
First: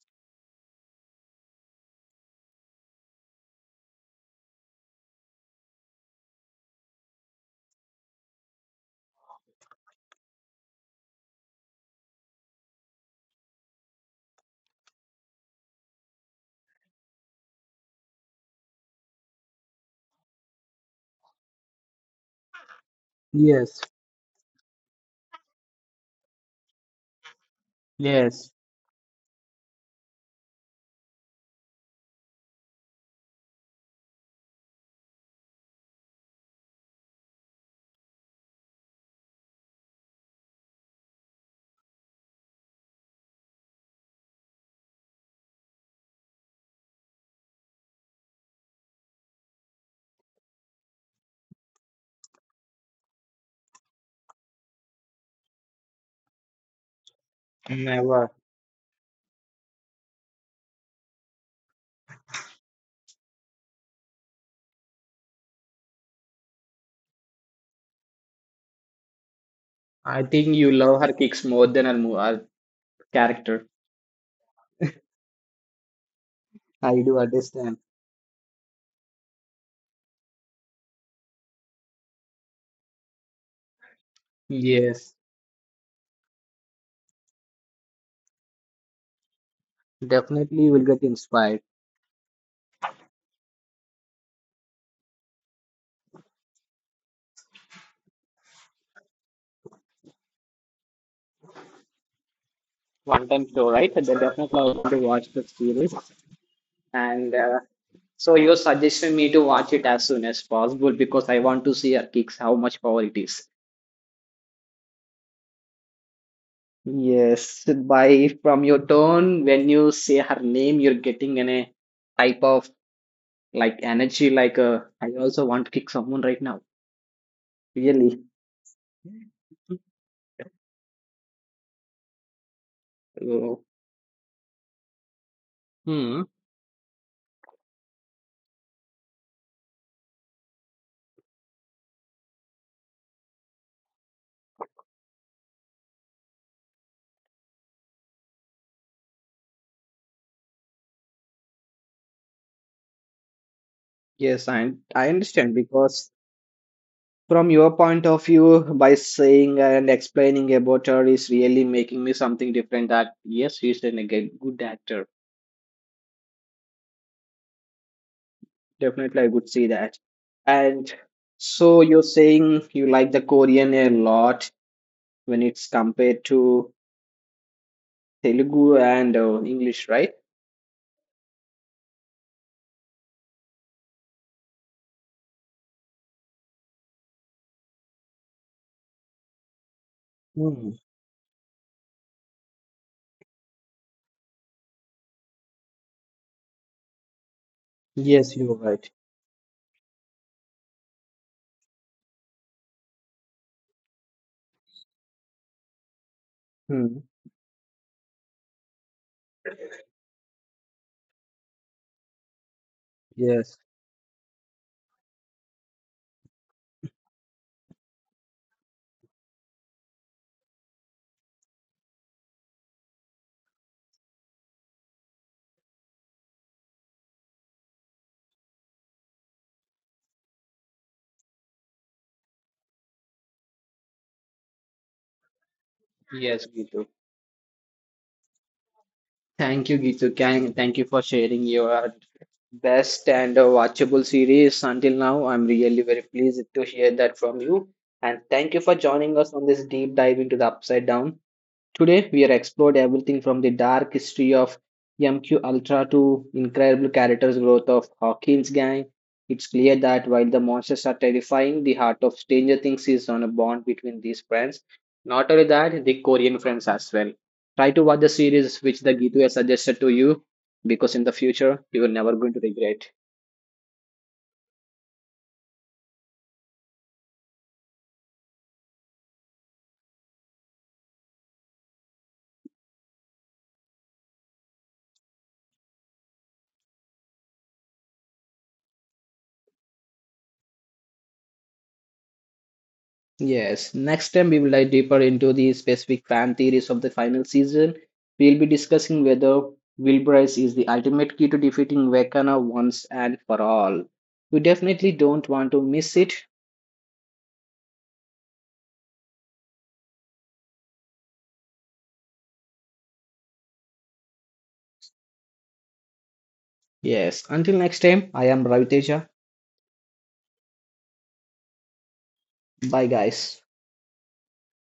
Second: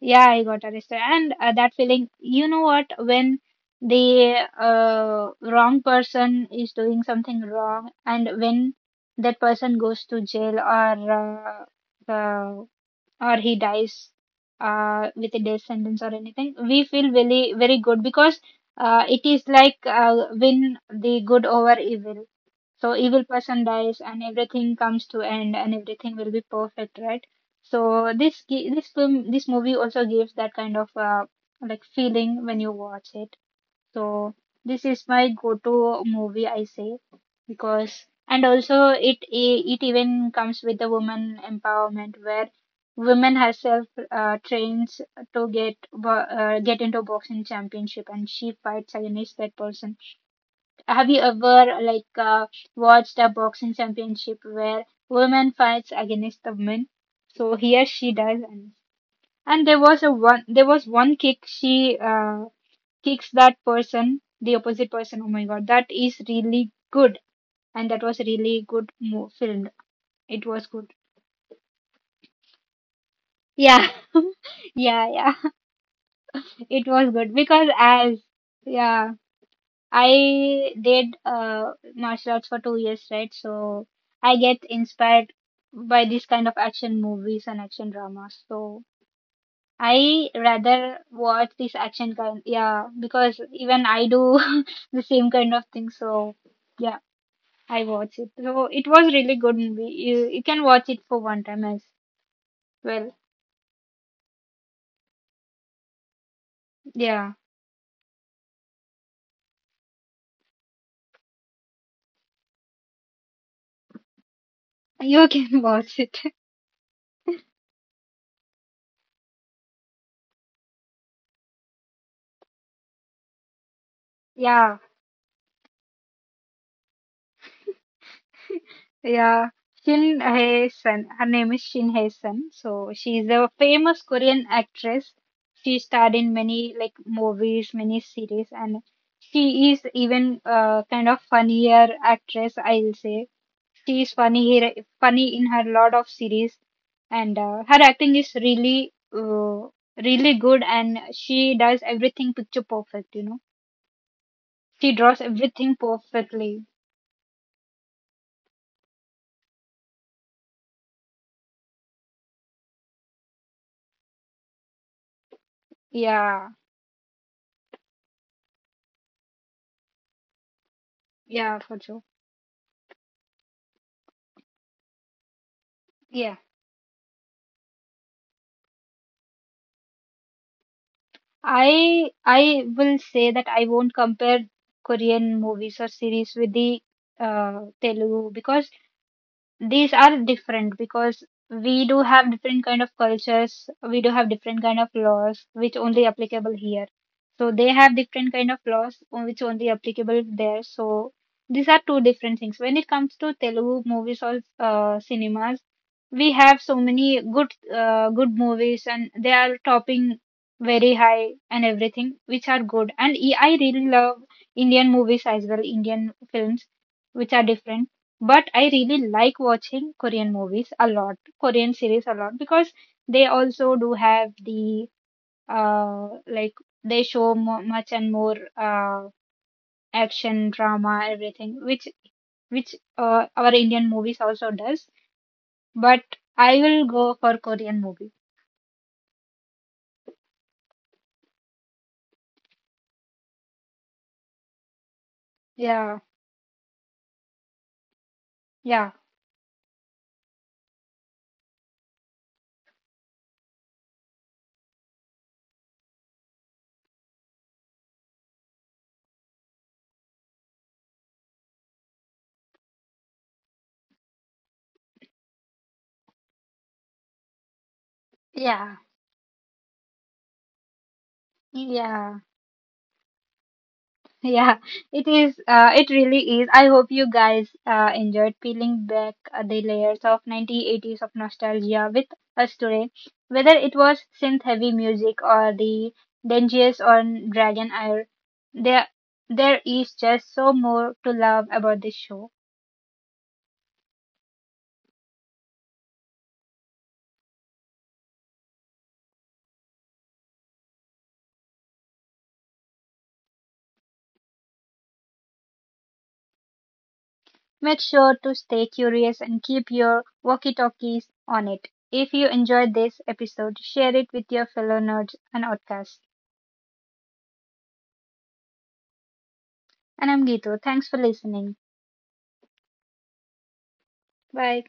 Speaker 2: Yeah, I got arrested. And that feeling, you know what, when the wrong person is doing something wrong, and when that person goes to jail uh, or he dies with a death sentence or anything, we feel really very good because it is like win the good over evil. So evil person
Speaker 1: Yes.
Speaker 2: dies and everything comes to end and everything will be perfect, right? So
Speaker 1: Yes.
Speaker 2: this movie also gives that kind of like feeling when you watch it. So this is my go-to movie, I say, because and also it even comes with the woman empowerment where women herself trains to get into boxing championship and she fights against that person. Have you ever like watched a boxing championship where women fights against the men? So here she
Speaker 1: Never.
Speaker 2: does, and there was one kick. She kicks that person, the opposite person. Oh my God, that is really good, and that was really good mo filmed.
Speaker 1: I
Speaker 2: It
Speaker 1: think
Speaker 2: was
Speaker 1: you
Speaker 2: good.
Speaker 1: love her kicks more than her character.
Speaker 2: Yeah, <laughs> yeah. <laughs> It
Speaker 1: I
Speaker 2: was
Speaker 1: do
Speaker 2: good because
Speaker 1: understand.
Speaker 2: as yeah. I did martial arts for 2 years, right? So I get
Speaker 1: Yes.
Speaker 2: inspired by these kind of action movies and action dramas. So I
Speaker 1: Definitely will
Speaker 2: rather
Speaker 1: get
Speaker 2: watch
Speaker 1: inspired.
Speaker 2: this action kind, yeah, because even I do <laughs> the same kind of thing. So yeah, I watch it. So it was really good movie. You can watch it for one time as well.
Speaker 1: One time show, right? Then definitely I want to watch the series.
Speaker 2: Yeah,
Speaker 1: And so you're suggesting me to watch it as soon as possible because I want to see her kicks, how much power it is.
Speaker 2: you can <laughs> watch it.
Speaker 1: Yes, by from your tone, when you say her name, you're getting a type of like energy, like
Speaker 2: Yeah.
Speaker 1: I also want to kick someone right now. Really.
Speaker 2: Yeah, Shin Hae-sun. Her name is Shin Hae-sun. So she is a
Speaker 1: Oh,
Speaker 2: famous Korean actress. She starred
Speaker 1: hmm.
Speaker 2: in many like movies, many series, and she is even kind of funnier actress, I'll say. She is funny here, funny in her lot of series, and her acting is really, really good. And she does everything picture perfect. You know,
Speaker 1: Yes, I,
Speaker 2: she
Speaker 1: I
Speaker 2: draws
Speaker 1: understand
Speaker 2: everything
Speaker 1: because
Speaker 2: perfectly.
Speaker 1: from your point of view, by saying and explaining about her is really making me something different that yes, she's a good actor.
Speaker 2: Yeah,
Speaker 1: Definitely, I would say that. And
Speaker 2: yeah, for
Speaker 1: so
Speaker 2: sure.
Speaker 1: you're saying you like the Korean a lot when it's compared
Speaker 2: Yeah.
Speaker 1: to Telugu and English, right?
Speaker 2: I will say that I won't compare Korean movies or series with the Telugu, because these are
Speaker 1: Hmm.
Speaker 2: different. Because we do have different kind of cultures, we do have different kind of laws which only applicable here, so they have different
Speaker 1: Yes,
Speaker 2: kind
Speaker 1: you're
Speaker 2: of
Speaker 1: right.
Speaker 2: laws which only applicable there. So these are two different things. When it comes to Telugu movies or cinemas, we have so
Speaker 1: Hmm.
Speaker 2: many good good movies and they are topping very high and everything which are good. And I
Speaker 1: Yes.
Speaker 2: really love Indian movies as well, Indian films which are different. But I really like watching Korean movies a lot, Korean series a lot, because they also do have the like, they show mo much and more action, drama, everything, which our Indian movies also does. But
Speaker 1: Yes,
Speaker 2: I
Speaker 1: Gitu.
Speaker 2: will go for Korean movie.
Speaker 1: Thank you, Gitu. Can, thank you for sharing your best and watchable series until now. I'm really
Speaker 2: Yeah,
Speaker 1: very pleased to hear that from you. And thank you for
Speaker 2: yeah,
Speaker 1: joining us on this deep dive into the Upside Down. Today, we are explored everything from the dark history of MQ Ultra to incredible characters growth of Hawkins gang. It's clear that while the monsters are terrifying, the heart of Stranger Things is on a bond between these friends. Not only that, the Korean friends as well. Try to watch the series
Speaker 2: yeah,
Speaker 1: which the Gitu has suggested to you, because in the future you will never
Speaker 2: yeah.
Speaker 1: going to regret.
Speaker 2: <laughs> Yeah, it is. It really is. I hope you guys enjoyed peeling back the layers of 1980s of nostalgia with us today. Whether it was synth-heavy music or the dungeons on Dragon Air, there there is just so more to love about this show.
Speaker 1: Yes, next time we will dive deeper into the specific fan theories of the final season. We will be discussing whether Wilburice is the ultimate key to defeating Vecana once and for all. You definitely don't want to miss it.
Speaker 2: Make sure to stay curious and keep your walkie-talkies on it. If you enjoyed this episode, share it with your fellow nerds and outcasts.
Speaker 1: Yes, until next time, I am Raviteja.
Speaker 2: And I'm Gitu. Thanks for listening.
Speaker 1: Bye, guys.
Speaker 2: Bye.